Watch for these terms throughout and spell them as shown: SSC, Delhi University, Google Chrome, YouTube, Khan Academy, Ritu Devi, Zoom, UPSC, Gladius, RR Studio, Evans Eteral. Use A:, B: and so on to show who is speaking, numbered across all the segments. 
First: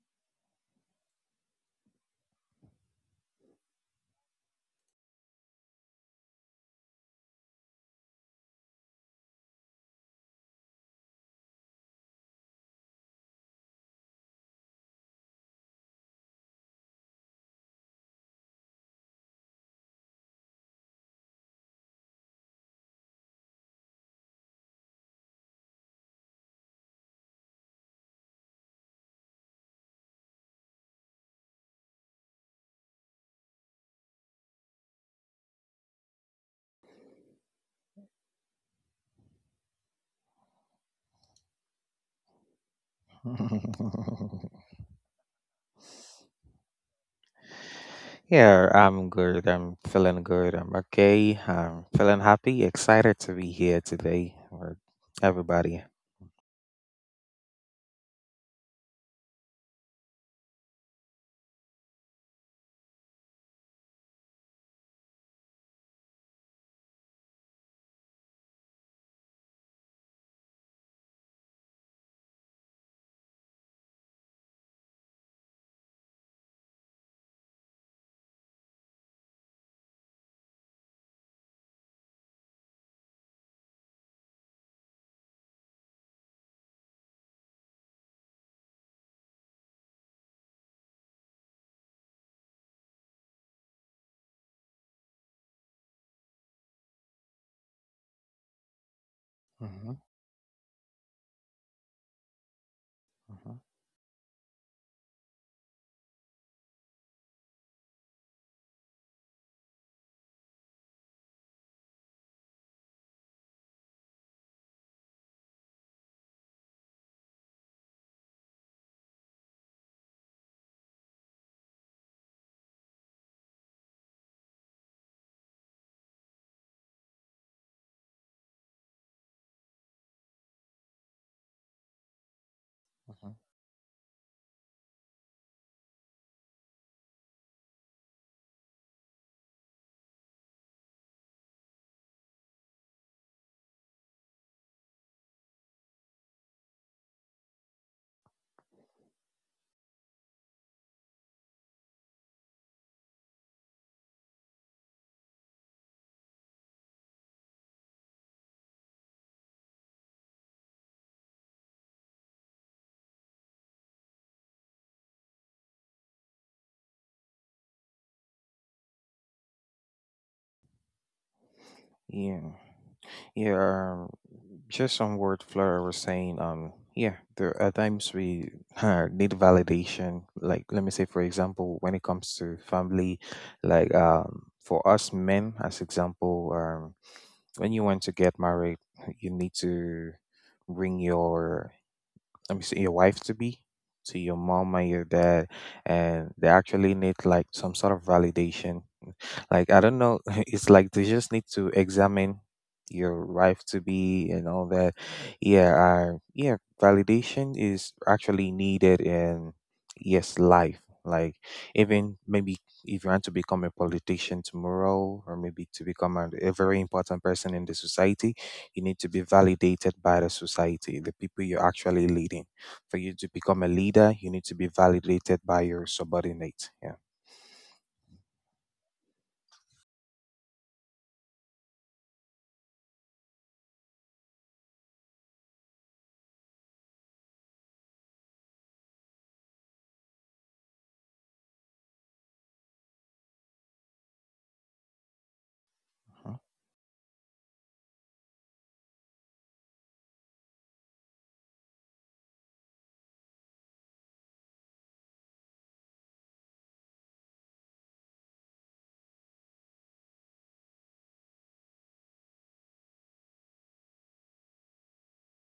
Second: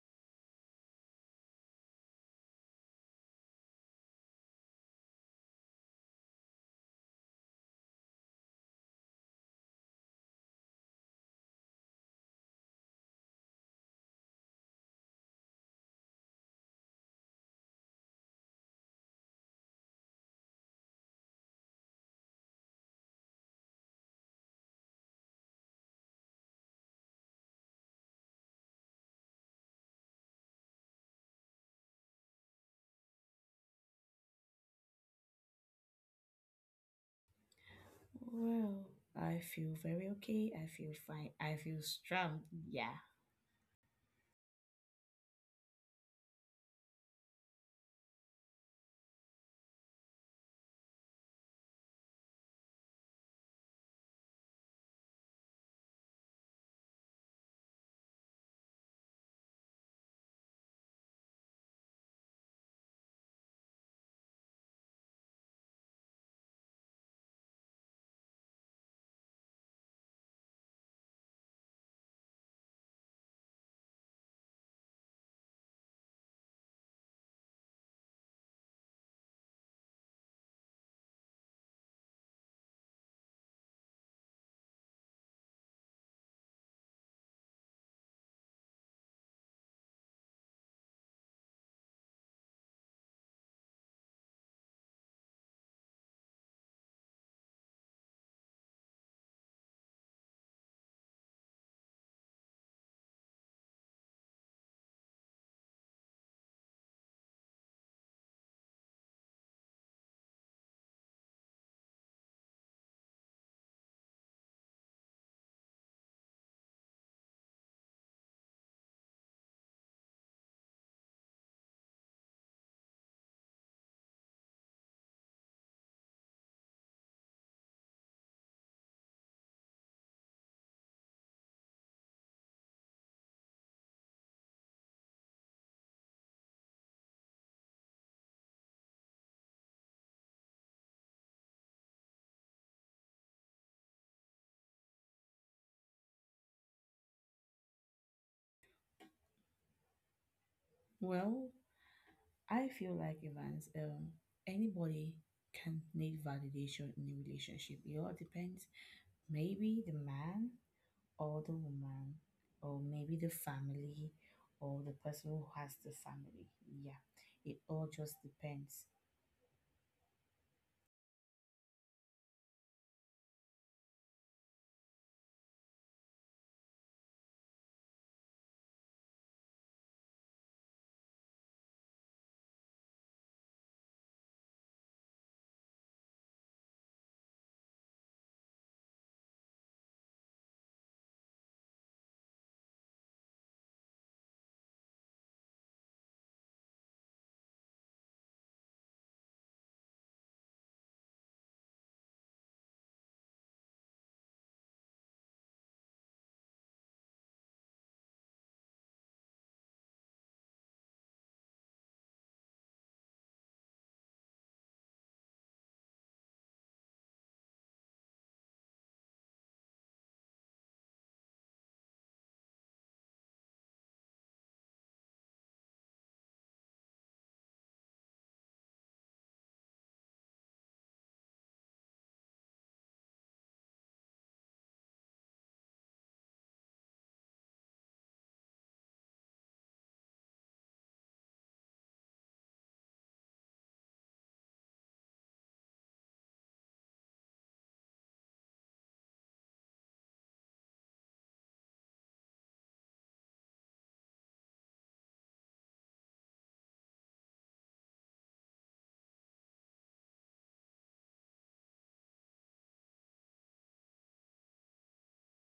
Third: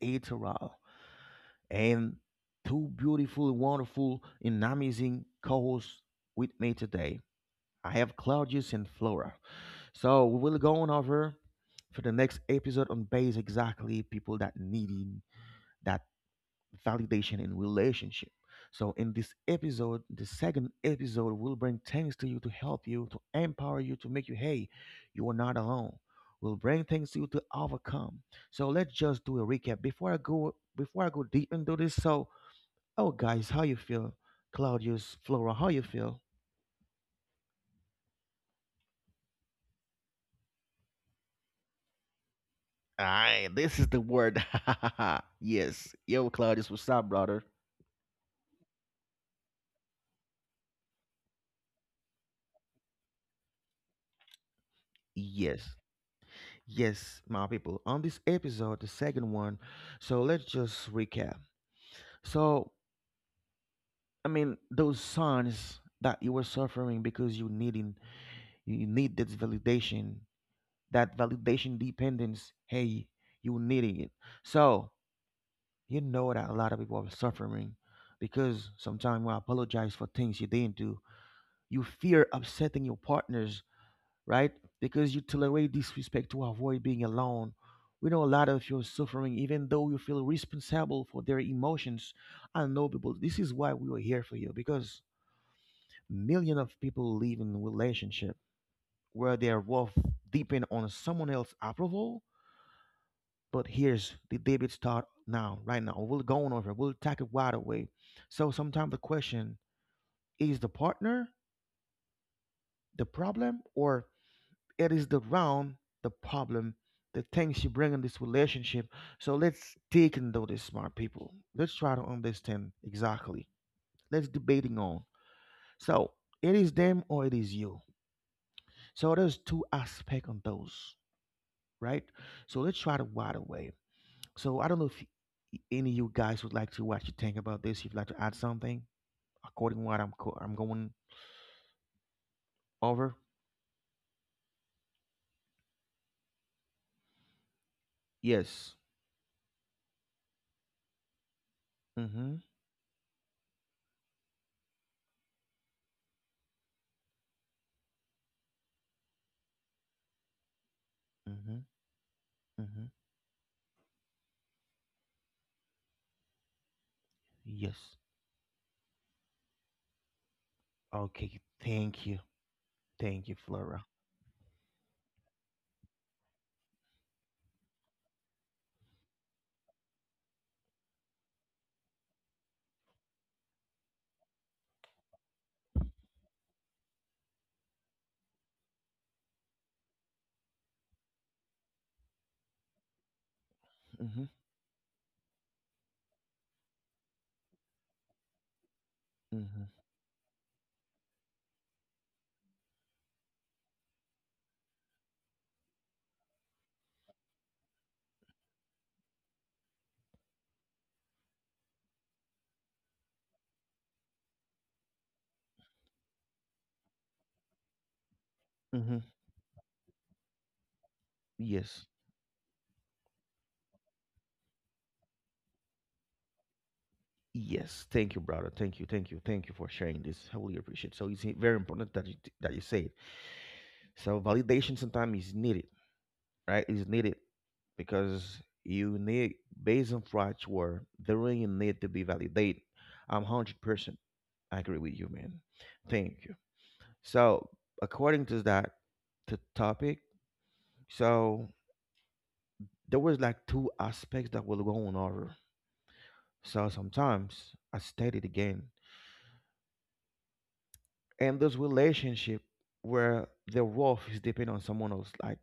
A: Eteral, and two beautiful, wonderful, and amazing co-hosts with me today. I have Claudius and Flora. So we will go on over for the next episode on base exactly people that needing that validation in relationship. So in this episode, the second episode, we will bring things to you to help you, to empower you, to make you hey, you are not alone. We Will bring things to you to overcome. So let's just do a recap before I go deep into this. So, oh guys, how you feel? Claudius, Flora, how you feel?
B: Well, I feel very okay. I feel fine. I feel strong. Yeah.
A: Aye, this is the word. Yes. Yo, Claudius, what's up, brother?
C: Yeah, I'm good. I'm feeling good. I'm okay. I'm feeling happy, excited to be here today with
A: Yes.
C: everybody.
A: Yes, my people. On this episode, the second one, so let's just recap. So I mean, those signs that you were suffering because you needing, you need this validation, that validation dependence. Hey, you needing it. So you know that a lot of people are suffering because sometimes you apologize for things you didn't do. You fear upsetting your partners, right? Because you tolerate disrespect to avoid being alone. We know a lot of you are suffering, even though you feel responsible for their emotions. I know people. This is why we were here for you because millions of people live in relationship where their
C: hmm
A: worth depend on someone else's approval.
C: hmm
A: But here's the debate start now, right now. We'll go on over. We'll tackle it right away. So sometimes the question, is the partner the problem, or it is the round the problem, the things you bring in this relationship. So let's take into this, smart people. Let's try to understand exactly. Let's debating on. So it is them or it is you. So there's two aspects on those, right? So let's try to
C: hmm
A: wide away. So I don't know if any of you guys would like to, what you think about this. If you'd like to add something according to what I'm going over. Yes.
B: Well,
A: Mm-hmm.
B: I feel like Evans, anybody can need validation in a relationship. It all depends. Maybe the man or the
A: Mm-hmm.
B: woman, or
A: Mm-hmm.
B: maybe the family or the person who has the family. Yeah. It all
A: Yes.
B: just depends.
A: Okay. Thank you.
C: Yeah.
A: Thank you, Flora.
C: Yeah. um, Just on what Flora was saying, yeah, there are times we need validation. Like, let me say, for example, when it comes to family, like, for us men, as example, when you want to get married, you need to bring your say your wife to be, to
A: Mm-hmm.
C: your mom and your dad, and they actually need like some sort of validation.
A: Mm-hmm.
C: Like I don't know, it's like they just need to examine your wife to be and all that. Yeah, validation is actually needed in yes life. Like even maybe if you want to become a politician tomorrow, or maybe to become a very important person in the society, you
A: Mm-hmm.
C: need to be validated by the society, the people you're
A: Yes.
C: actually leading. For you to become a leader, you need to be validated by your subordinate. Yeah.
A: Yes. Thank you, brother. Thank you. Thank you. Thank you for sharing this. I really appreciate it. So it's very important that you say it. So validation sometimes is needed, right, is needed because you need, based on facts where they really need to be validated. I'm 100% agree with you, man. Thank you. So according to that, to topic, so there was like two aspects that were going over. So sometimes I stated again, and those relationship where their worth is dependent on someone else, like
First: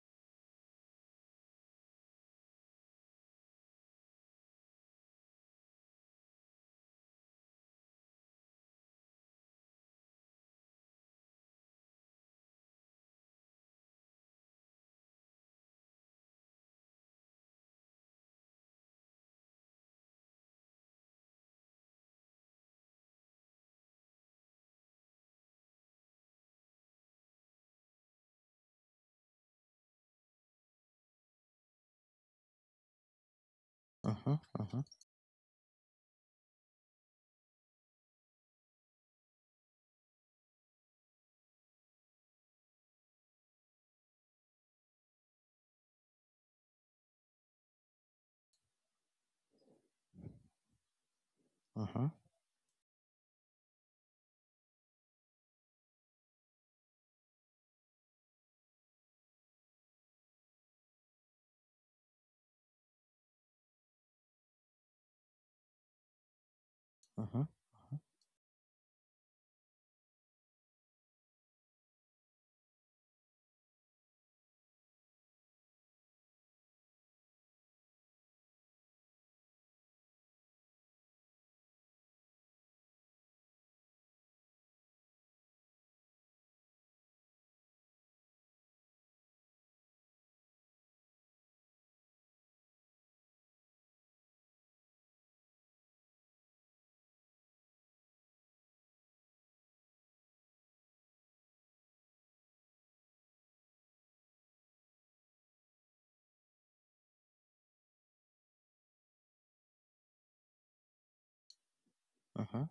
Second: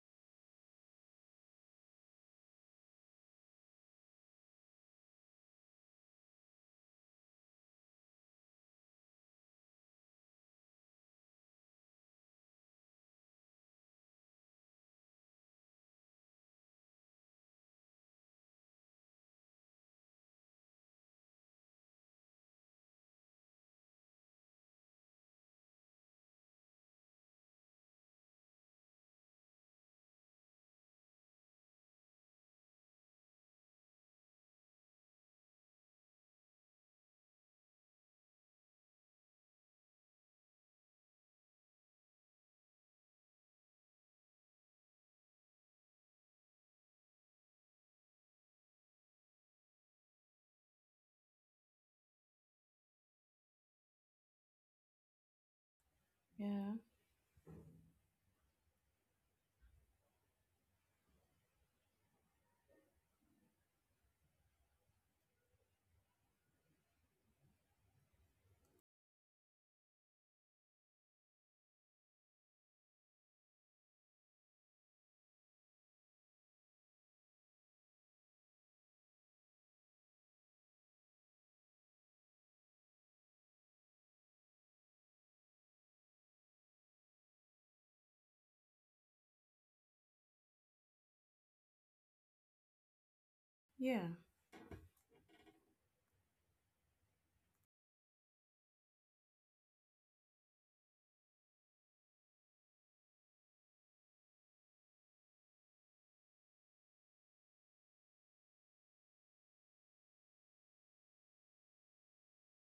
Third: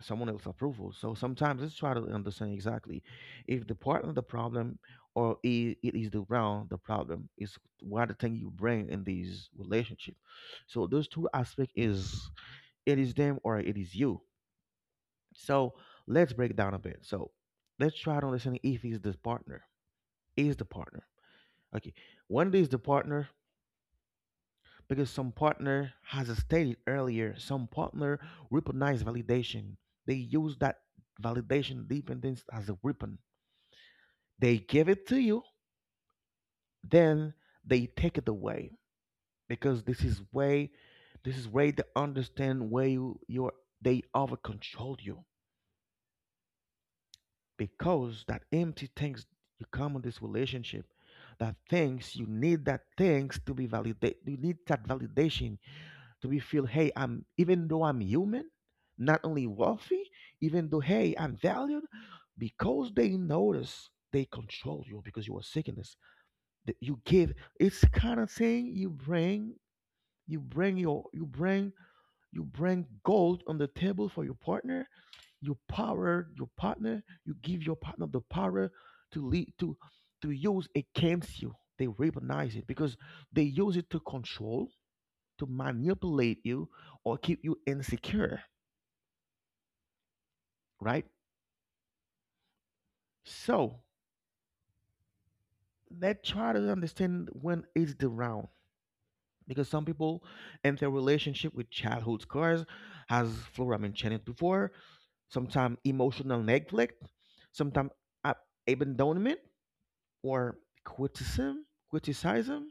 A: someone else's approval. So sometimes let's try to understand exactly if the partner the problem, or it is the round the problem, is what the thing you bring in these relationship. So those two aspect is, it is them or it is you. So let's break down a bit. So let's try to understand if is the partner, is the partner. Okay, when is the partner? Because some partner has stated earlier, some partner recognize validation, they use that validation dependence as a weapon.
C: Mhm,
A: They
C: mhm,
A: give it to you, then they take it away, because this is way they understand where you're, they over control you, because that empty things you come in this relationship, that
C: mhm,
A: things you need, that things to be validate, you need that validation. Do we feel,
B: Yeah.
A: hey, I'm, even though I'm human, not only wealthy, even though, hey, I'm valued, because they notice, they control you because you are sickness. That you
C: mhm,
A: give.
C: mhm,
A: It's kind of saying you bring your, you bring gold on the table for your partner. You power your partner. You give your partner the power to lead to use against you. They recognize it because they use it to control, to manipulate you or keep you insecure, right? So
B: Yeah.
A: let's try to understand when is the round. Because some people enter relationship with childhood scars, as Flora mentioned before, sometimes emotional neglect, sometimes abandonment, or criticism,
C: mhm,
A: criticism,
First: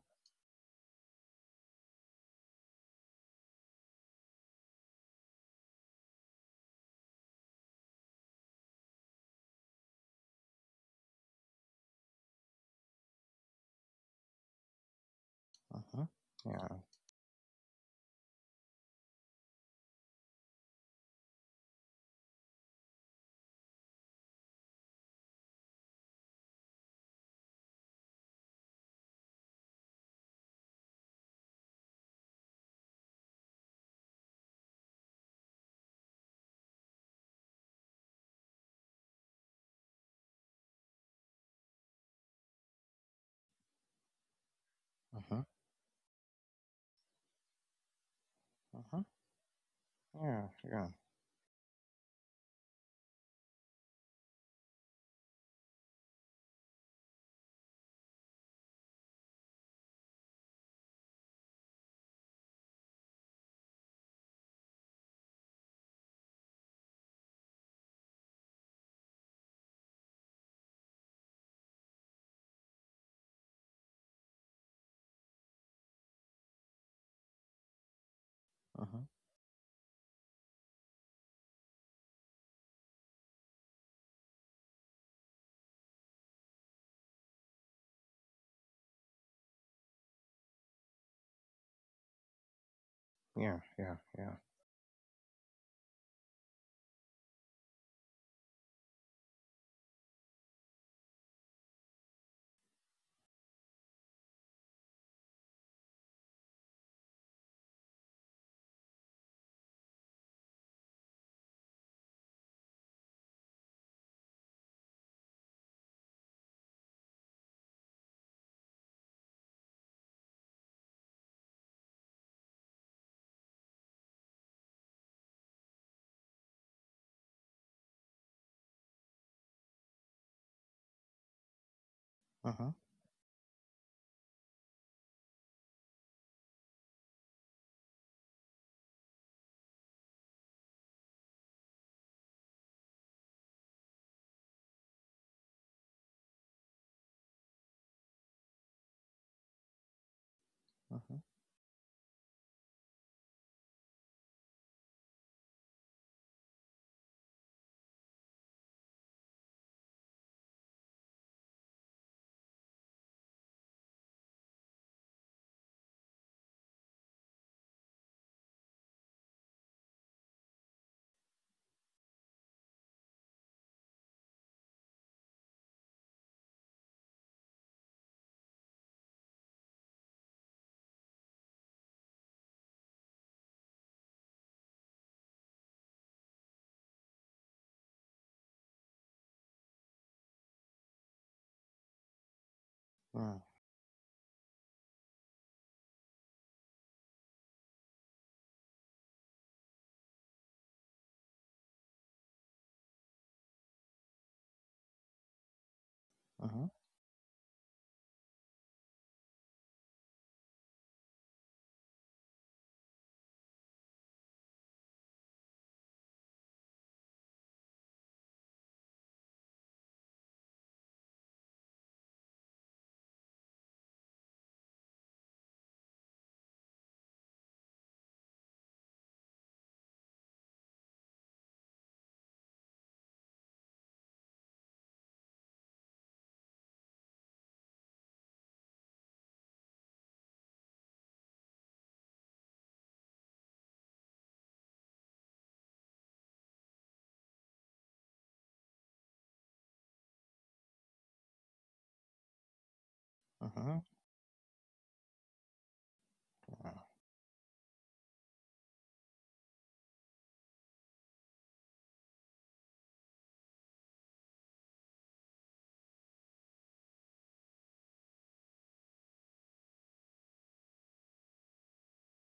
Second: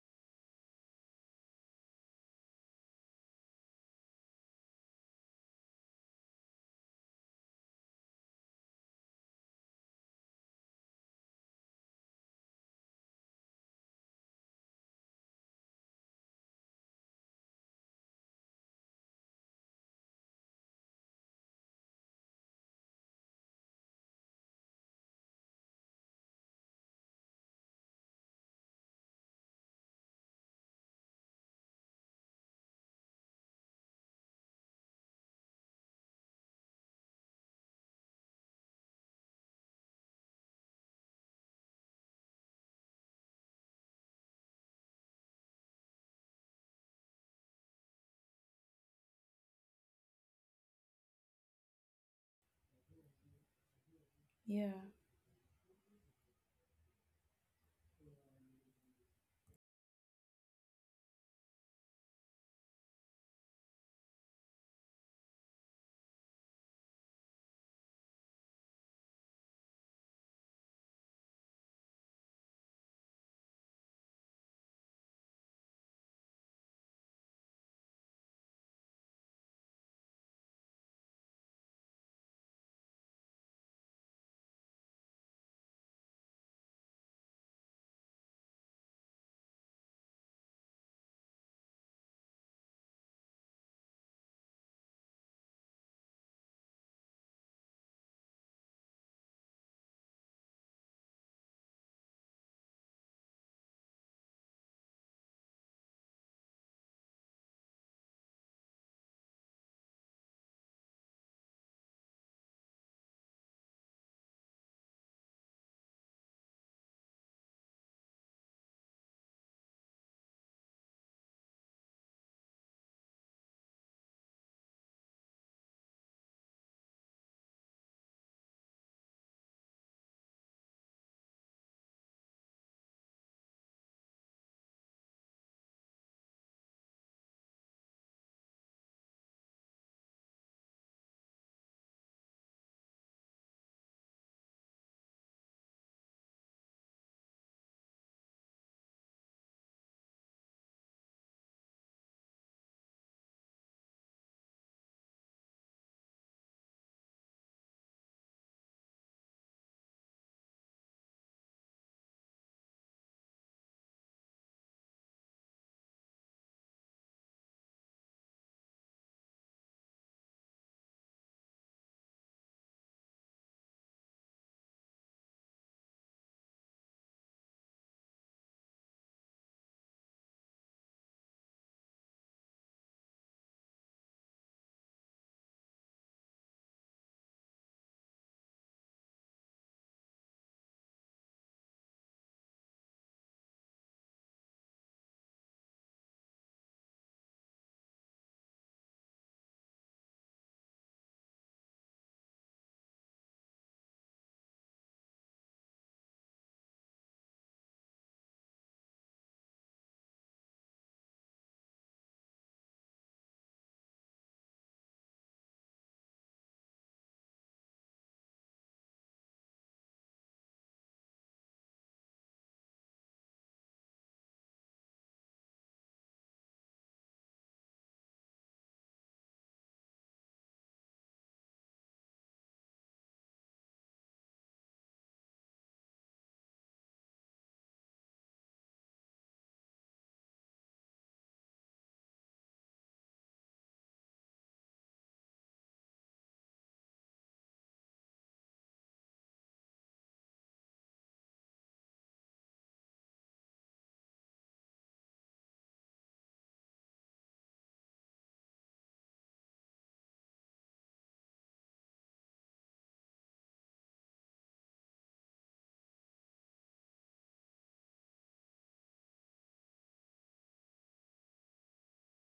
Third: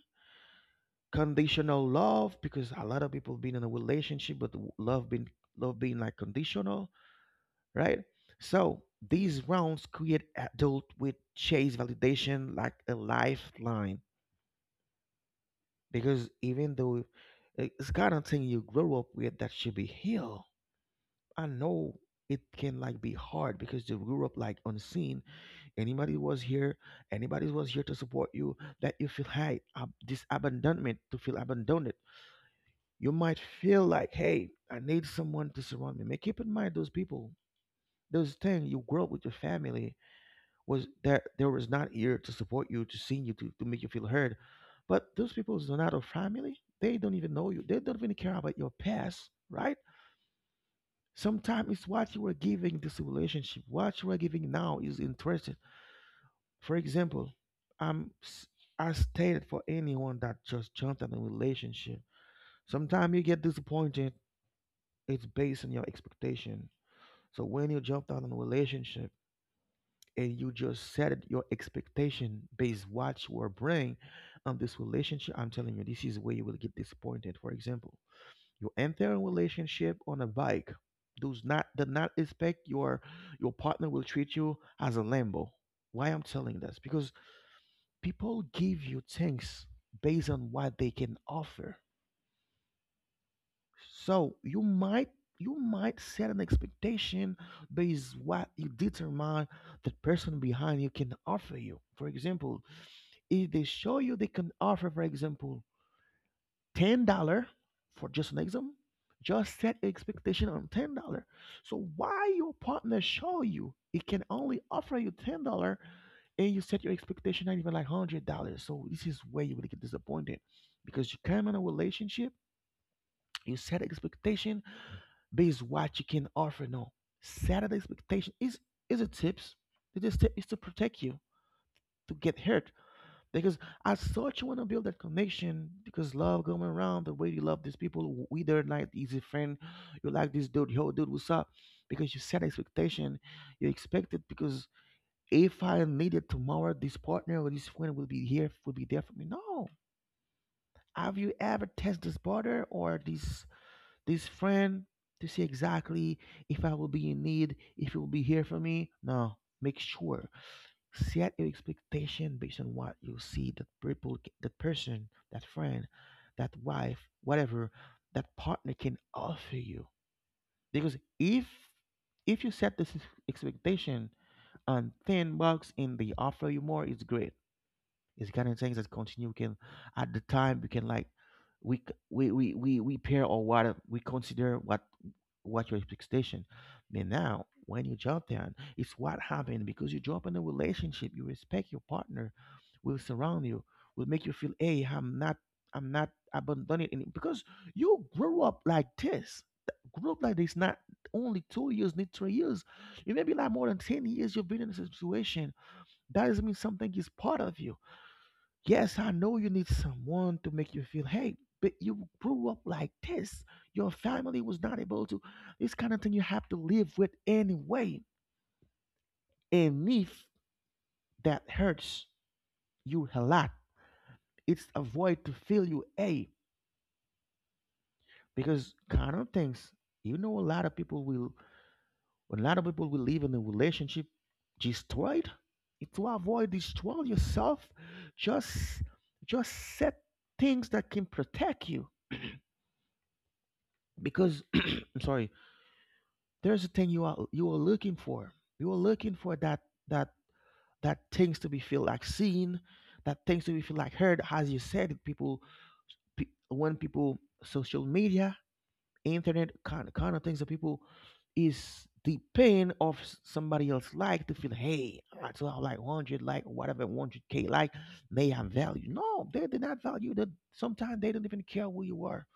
A: conditional love, because a lot of people been in a relationship, but love being like conditional, right? So these rounds create adult with chase validation like a lifeline,
C: mhm.
A: because even
C: Yeah.
A: though it's kind of thing you grow up with that should be healed. I know it can like be hard because you grew up like unseen. Anybody was here, anybody was here to support you. That you feel hey, this abandonment, to feel abandoned. You might feel like hey, I need someone to surround me. Man, keep in mind those people, those things you grow up with your family was, that there was not here to support you, to see you, to make you feel heard. But those
C: mhm,
A: people are not a family. They don't even know you. They don't even care about your
C: mhm.
A: past, right?
C: Yeah. Yeah.
A: Sometimes it's what you were giving this relationship. What you are giving
B: Yeah.
A: now is interested. For example, I'm s- I stated, for anyone that just jumped in a relationship, sometimes you get disappointed. It's based on your expectation. So when you jump out in a relationship, and you just your expectation based what you are bringing on this relationship, I'm telling you, this is where you will get disappointed. For example, you
C: mhm,
A: enter a relationship on a bike. Does not, do not expect your partner will treat you as a Lambo. Why I'm telling this? Because people give you things based on what they can offer.
C: Yeah. Yeah. Yeah.
A: So you might set an expectation based what you determine the person behind you can offer you. For example, if they show you they can offer, for example, $10 for just an exam, just set expectation on $10. So why your partner show you it can only offer you $10, and you set your expectation at even like $100. So this is where you will get disappointed because you come in a relationship, you set expectation based what you can offer. No, set an expectation is a tips. Is to protect you to get hurt.
C: mhm,
A: Because I thought you want to build that connection, because love going around, the way you love these people, we don't like easy friend, you like this dude, yo, dude, what's up? Because you set expectation, you expect it because if I needed tomorrow, this partner or this friend will be here, will be there for me. No, have
C: mhm,
A: you ever tested this partner or this friend to see exactly, if I will be in need, if it will be here for me? No, make sure set your expectation based on what you see that that person, that friend, that wife, whatever, that partner can offer you. Because if you set this expectation on thin box, and they offer you more, it's great. It's kind of things that continue. We can, at the time, we can like, we c- we pair, or what we consider what your expectation. But now, when you drop down, it's what happened, because you drop in a relationship. You respect your partner, will
C: Yeah.
A: surround you, will make you feel, hey, I'm not abandoned in it, because you grew up like this. Grew up like this, not only 2 years, need 3 years. You may be like more than 10 years. You've been in this situation. That doesn't mean
C: mhm,
A: something is part of you. Yes, I know you need someone to make you feel, hey, but you grew up like this. Your family was not able to. This kind of thing you have to live with anyway. And if that hurts you a lot, it's a void to fill you, a, because kind of things. You know, a lot of people will live in a relationship destroyed. To avoid destroy yourself, just just set things that can protect you. Because I'm sorry, there's a thing you are, you were looking for. You were looking for that, that that things to be feel like seen, that things to be feel
C: mhm,
A: like heard. As you said, it, people,
C: Yeah.
A: when people, social media, internet kind of things that people is the pain of somebody else, like to feel hey, right? So I saw like 100 like whatever 100K, like they have value. No, they did not value that. Sometimes they don't even care who you are.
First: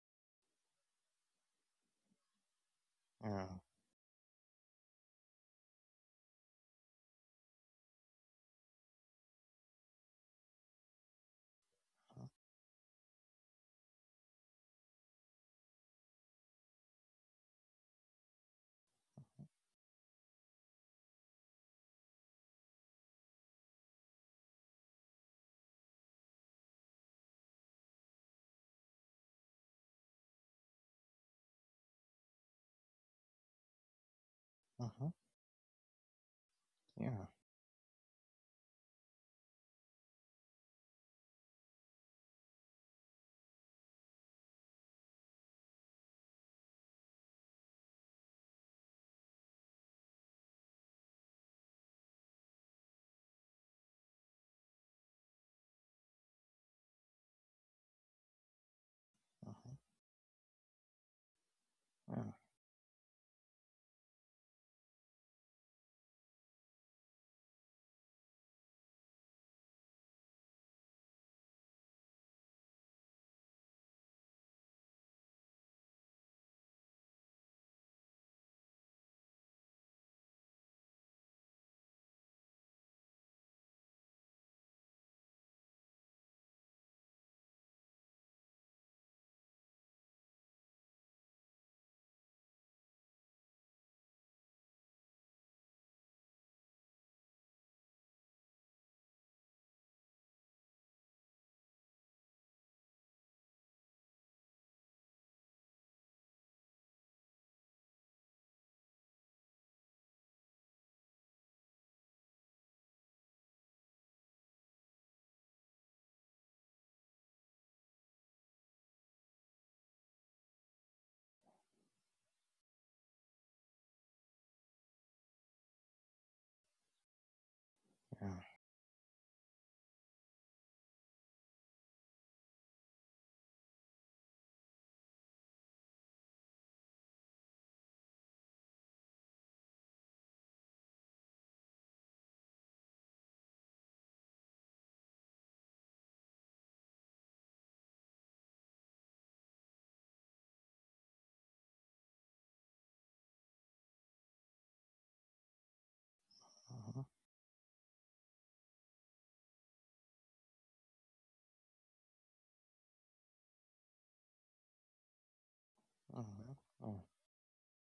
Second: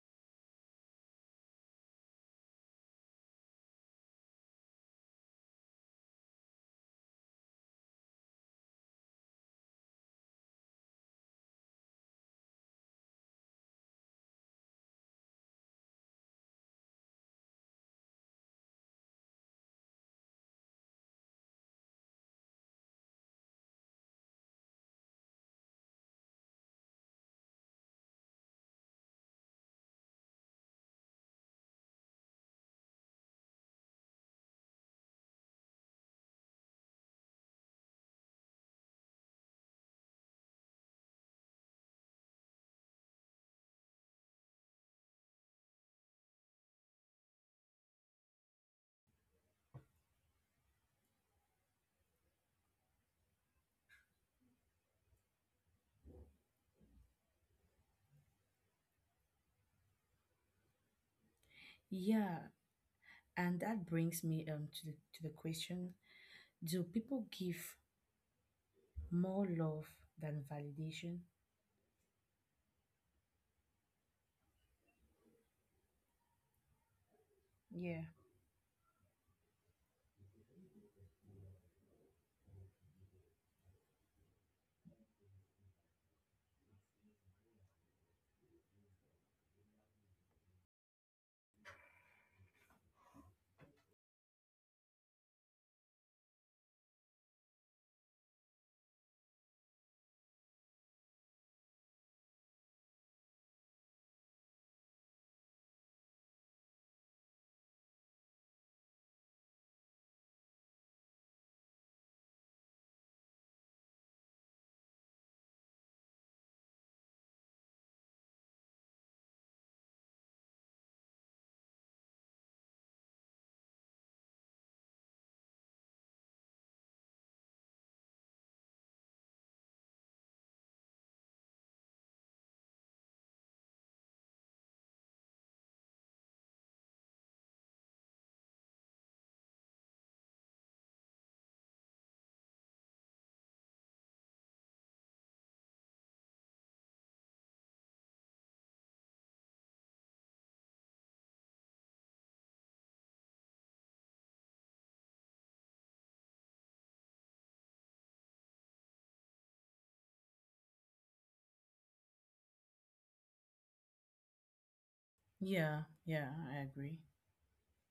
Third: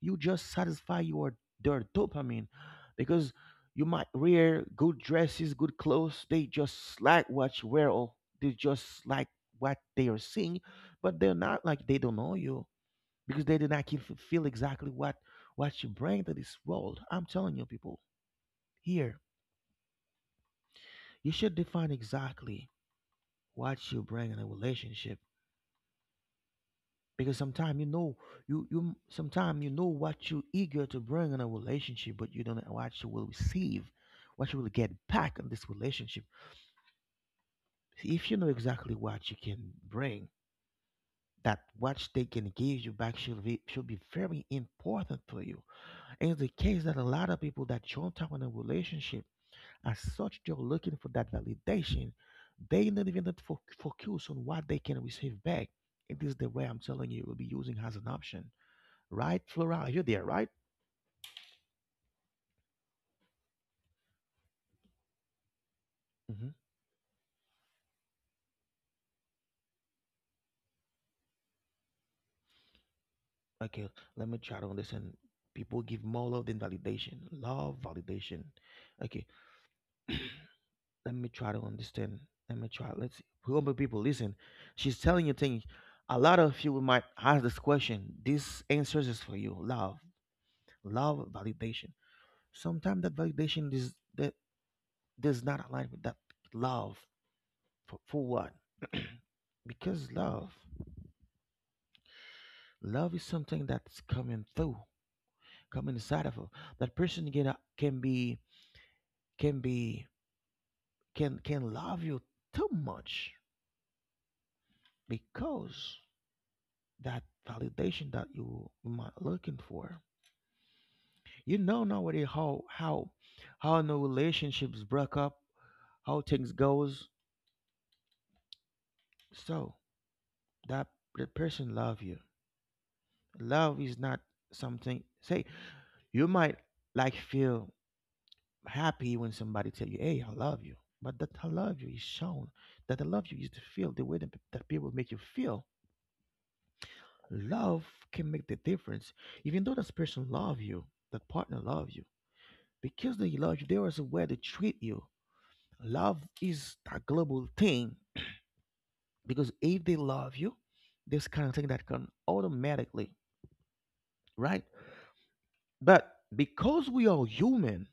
A: You just satisfy your, their dopamine, because
C: Yeah.
A: you might wear good dresses, good clothes. They just like what you wear, or they just like what they are seeing, but they're not like, they don't know you, because they did not keep, feel exactly what you bring to this world. I'm telling you, people, here you should define exactly what you bring in a relationship, because sometimes you know you sometimes you know what you're eager to bring in a relationship, but you don't know what you will receive, what you will get
C: mhm,
A: back in this relationship.
C: Yeah.
A: If you know exactly what you can bring, that what they can give you back should be, should be very important for you. And it's the case that a lot of people that jump up in a relationship, as such, they're looking for that validation. They not even that focus on what they can receive back. It is the way, I'm telling you, will be using as an option. Right,
C: mhm,
A: Flora, are you there, right?
C: Yeah.
B: Yeah. And that brings me to the question,
A: hmm
B: do people give more love than validation.
A: Okay, let me try to understand. People give more love than validation. Love,
B: Yeah.
A: validation. Okay, let me try to understand. Let me try. Let's see. Remember, people, listen. She's telling you things. A lot of you might ask this question. This answers is for you. Love, love, validation. Sometimes that validation is that does not align with that love. For what? Because love, love is something that's coming through. Come inside of her. That person can be can love you too much, because that validation that you might looking for. You know nowadays how how no relationships break up, how things goes.
C: Yeah.
A: So that the person love you. Love is not something. Say you might like feel happy when somebody tell you, "Hey, I love you," but that I love you is shown. That I love you is to feel, the way that, that people make you feel. Love can make the difference, even though this person love you, that partner love you, because they love you. There is a way to treat you. Love is a
C: mhm,
A: global thing, because if they love you, this kind of thing that can automatically, right?
B: Yeah.
A: But
B: Yeah, I
C: mhm,
A: because
B: agree.
C: Yeah.
A: we are human,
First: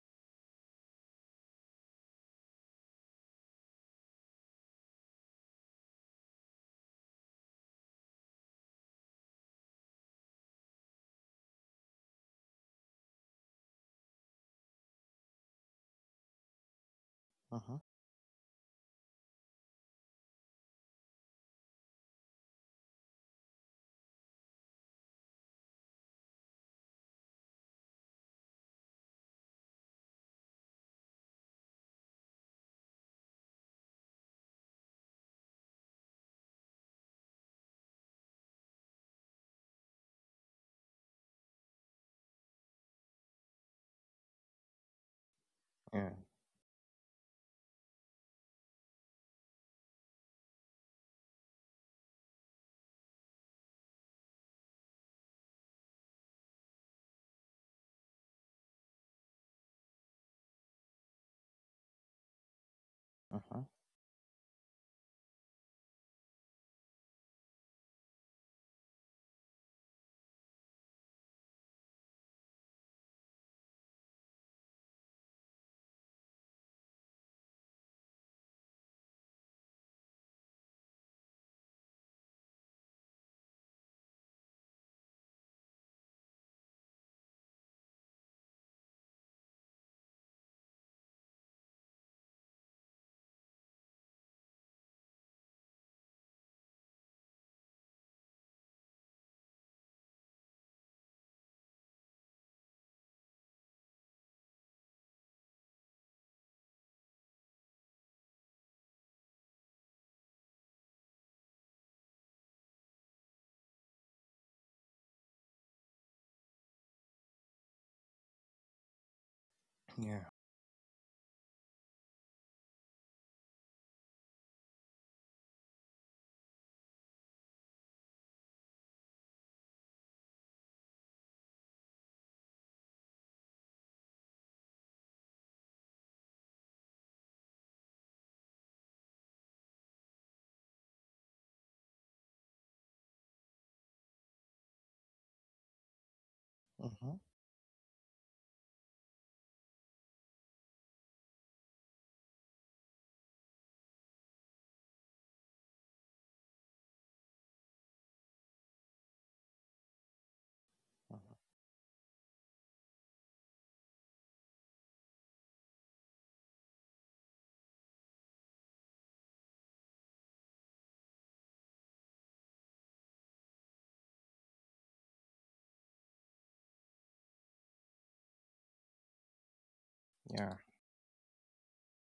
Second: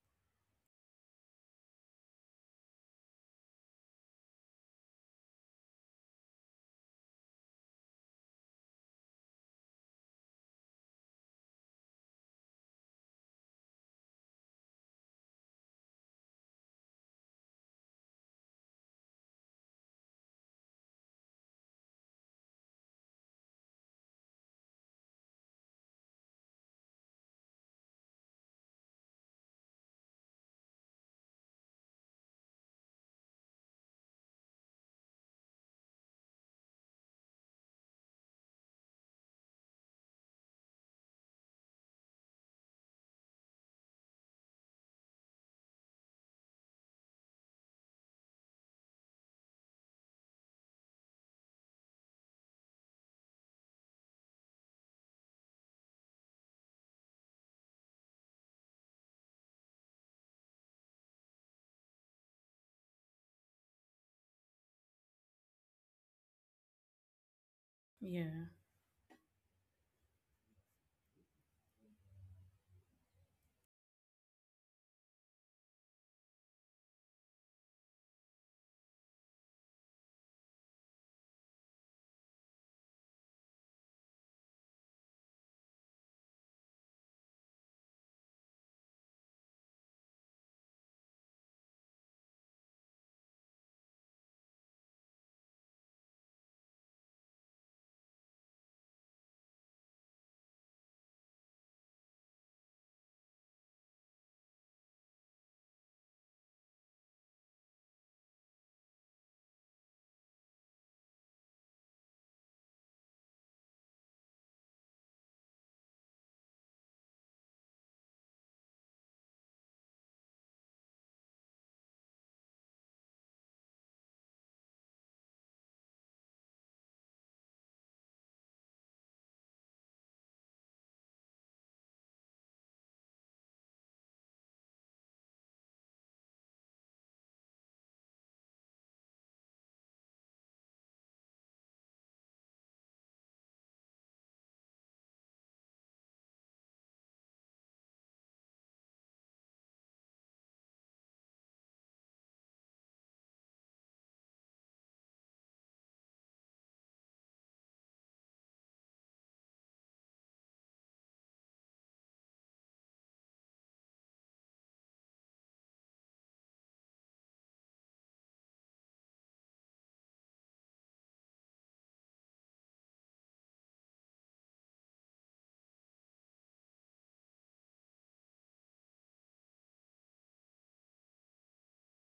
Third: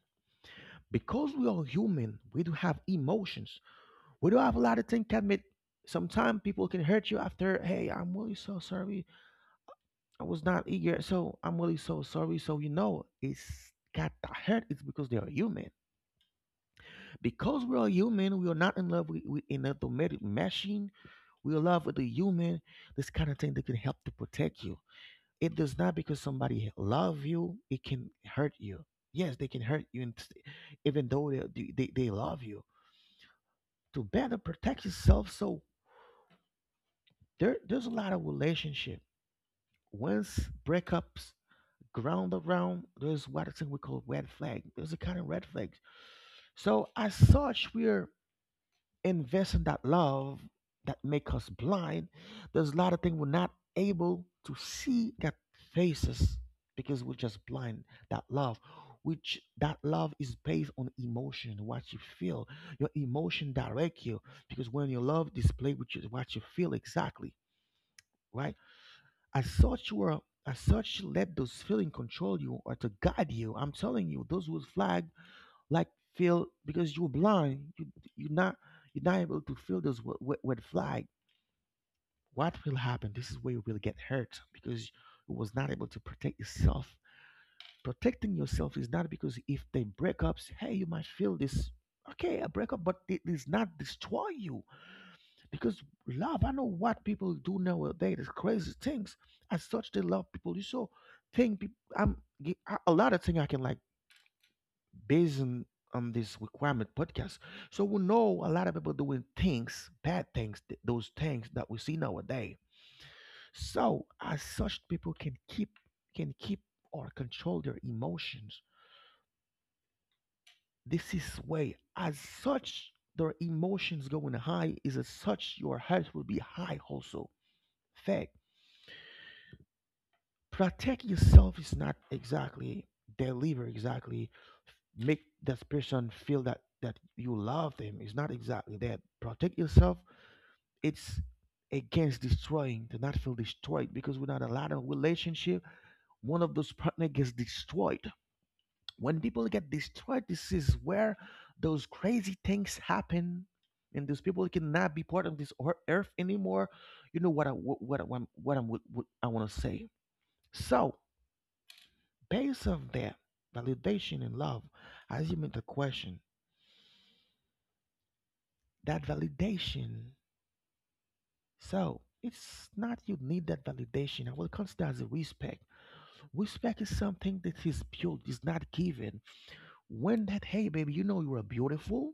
A: because we are human, we do have emotions. We do have a lot of things to admit. Sometimes people can hurt you after, hey, I'm really so sorry. I was not eager, so I'm really so sorry. So you know, it's got to hurt. It's because they are human. Because we
C: mhm,
A: are human, we are not in love with an automatic machine. We are in love with the human. This kind of thing that can help to protect you. It does not because somebody love you. It can hurt you. Yes, they can hurt you, and even though they love you, to better protect yourself. So there's a lot of relationship. Once breakups ground around, there's what I think we call red flag. There's a kind of red flags.
C: Yeah.
A: So as such, we're investing that love that make us blind. There's a lot of things we're not able to see that faces, because we're just blind. That love, which that love is based on emotion, what you feel. Your
C: Uh
A: emotion
C: huh.
A: direct you, because when your love display, which is what you feel exactly,
B: Yeah.
A: right? As such, were as such, let those feelings control you or to guide you. I'm telling you, those would flag like feel because you're blind. You're not you're not able to feel those red flag. What will happen? This is where you will get hurt, because you was not able to protect yourself. Protecting yourself is not because if they break ups, hey, you might feel this. Okay, a breakup, but it does not destroy you. Because love, I know what people do nowadays, crazy things. As such, they love people. You saw thing, I'm a lot of thing I can like based on this requirement podcast. So we know a lot of people doing things, bad things, those things that we see nowadays. So as such, people can keep or control their emotions.
C: Yeah.
A: This is way as such their emotions going high is as such your heart will be high also. Fact protect yourself is not exactly deliver exactly make that person feel that that you love them. It's not exactly that protect yourself, it's against destroying, to not feel destroyed, because without a lot of relationship one of those
C: Uh
A: partner
C: huh.
A: gets destroyed. When people get destroyed, this is where those crazy things happen, and those people cannot be part of this earth anymore. You know what, I what I'm what I'm what I want to say. So based on that validation and love, as you made the question, that validation. So it's not you need that validation. I will consider as a respect. Respect is something that is built, is not given. When that,
C: Yeah.
A: hey baby, you know you are beautiful.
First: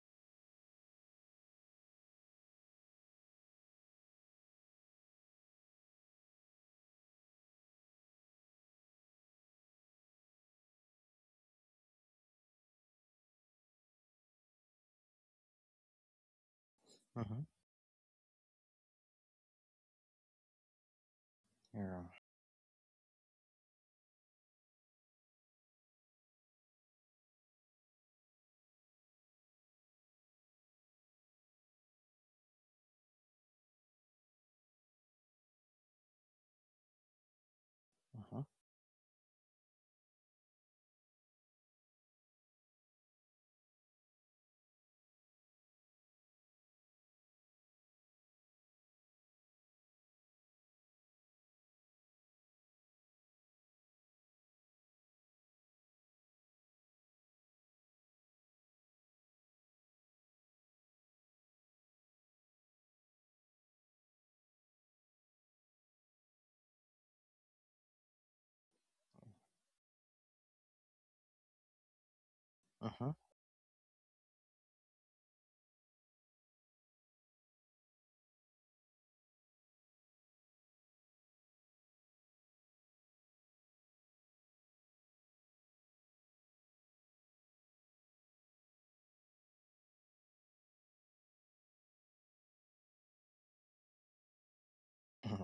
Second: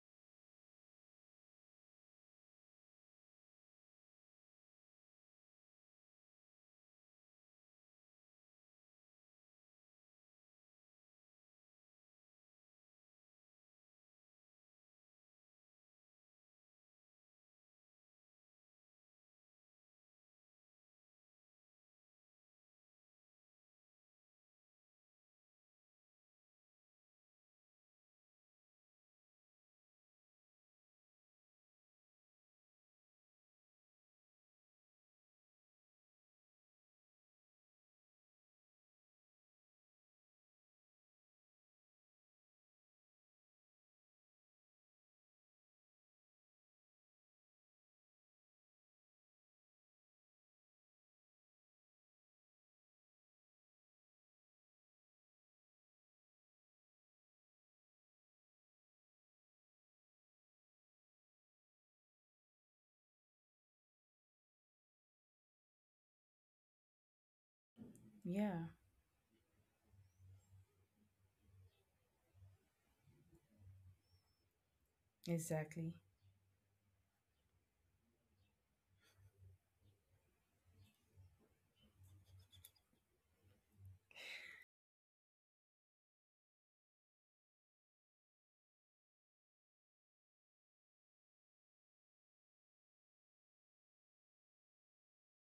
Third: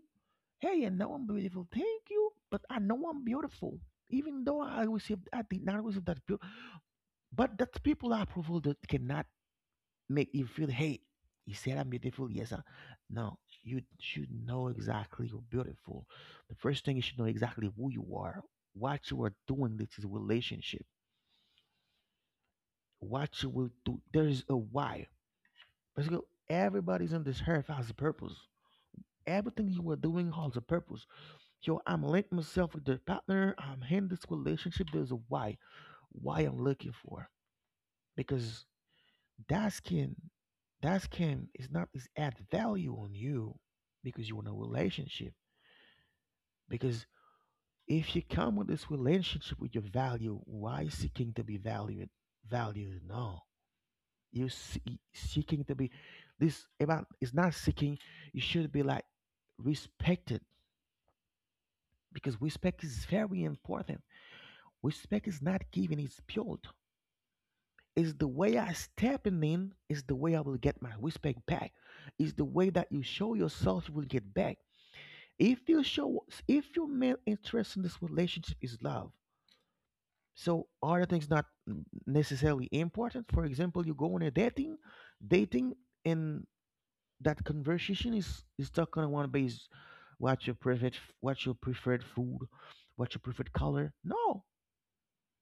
A: Hey, I know I'm beautiful. Thank you, but I know I'm beautiful. Even though I received, I did not receive that beautiful. But that people approval that cannot make you feel, hey, you said I'm beautiful, no, you should know exactly you're beautiful. The first thing, you should
C: Uh
A: know
C: huh.
A: exactly who you are, what you are doing. This is relationship,
C: Yeah.
A: what you will do. There is a why. Basically everybody's on this earth has a purpose. Everything you are doing has a purpose. Yo, I'm linking myself with the partner, I'm in this relationship, there's a why I'm looking for.
C: Uh
A: Because That scam, that scam is not is add value on you, because you want a relationship. Because if you come with this relationship with your value, why seeking to be valued? Valued? No, you see, seeking to be this about is not seeking. You should be like respected, because respect is very important. Respect is not given; it's built. Is the way
B: Yeah.
A: I stepping in is the way I will get my respect back. Is the way
C: Uh
A: that you
C: huh.
A: show yourself you will get back. If you
B: Exactly.
A: show, if your main interest in this relationship is love, so other things not necessarily important. For example, you go on a dating, dating, and that conversation is stuck on one base, what your preferred, what your preferred food, what your preferred color. No,
C: huh.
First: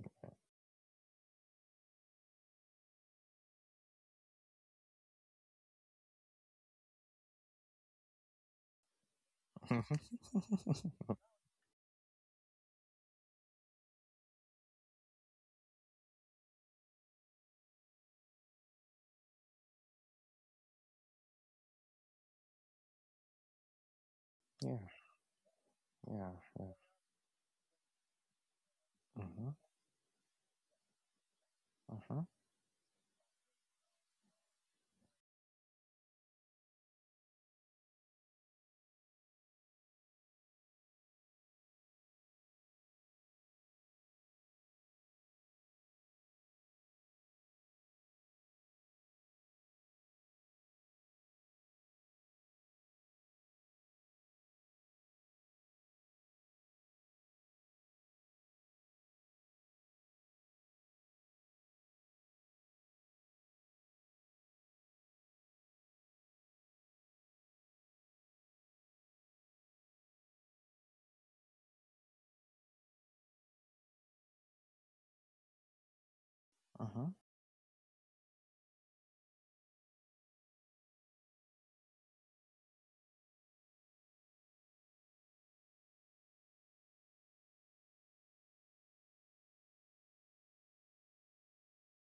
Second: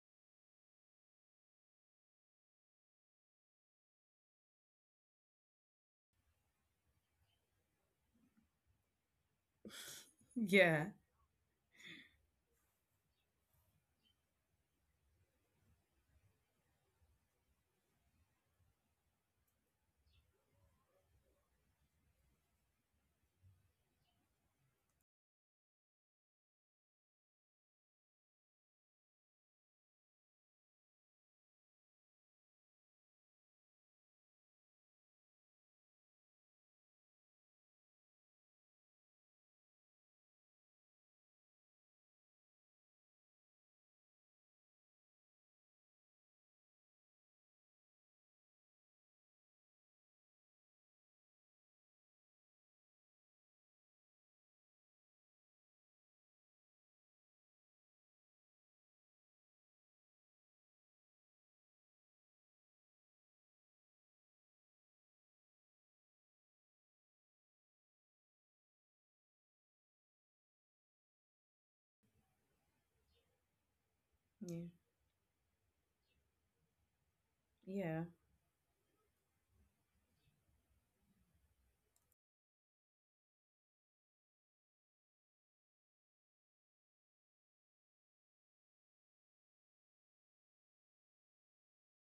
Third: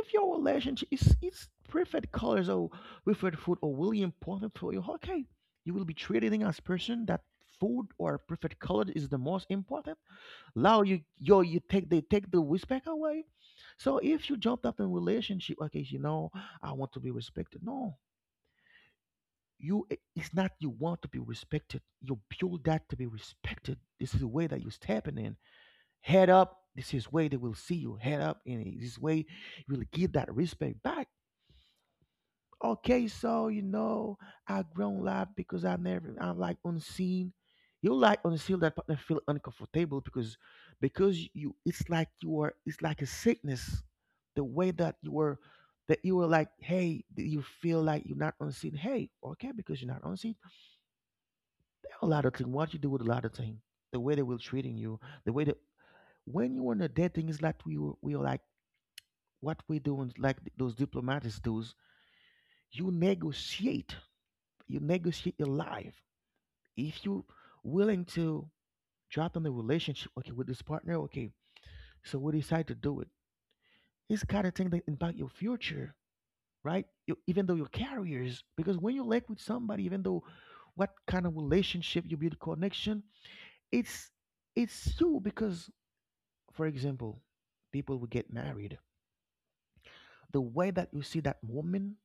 C: Uh
A: your relationship is preferred colors or preferred food or really important for you, okay, you will be treating as person that food or preferred color is the most
C: huh.
A: important. Now
B: Yeah.
A: you yo you take they take the respect away. So if you jumped up in relationship, okay, you know, I want to be respected. No, you it's not you want to be respected. You build that to be respected. This is the way that you're
C: Yeah.
A: stepping in. Head up.
C: Yeah.
A: This is way they will see you head up, and this way
C: Yeah.
A: you will give that respect back.
C: Uh huh.
A: Okay, so you know, I grown live because I never I'm like unseen. You like unseen that partner feel uncomfortable, because you it's like you are it's like a sickness. The way that you were, that you were like, hey, that you feel like you're not unseen. Hey, okay, because you're not unseen. There are a lot of things. What you do with a lot of things. The way they will treating you, the way that when you on a dating is like we are like what we doing like those diplomatists do. You negotiate, you negotiate your life. If you willing to drop on the relationship, okay, with this partner, okay, so we decide to do it. It's kind of
B: Yeah.
A: thing that impact your future, right?
C: Uh
A: You, even though your
B: Yeah.
A: careers, because when you link with somebody, even though what kind of relationship you build connection, it's it's you because, for example, people will get married. The way that you see that woman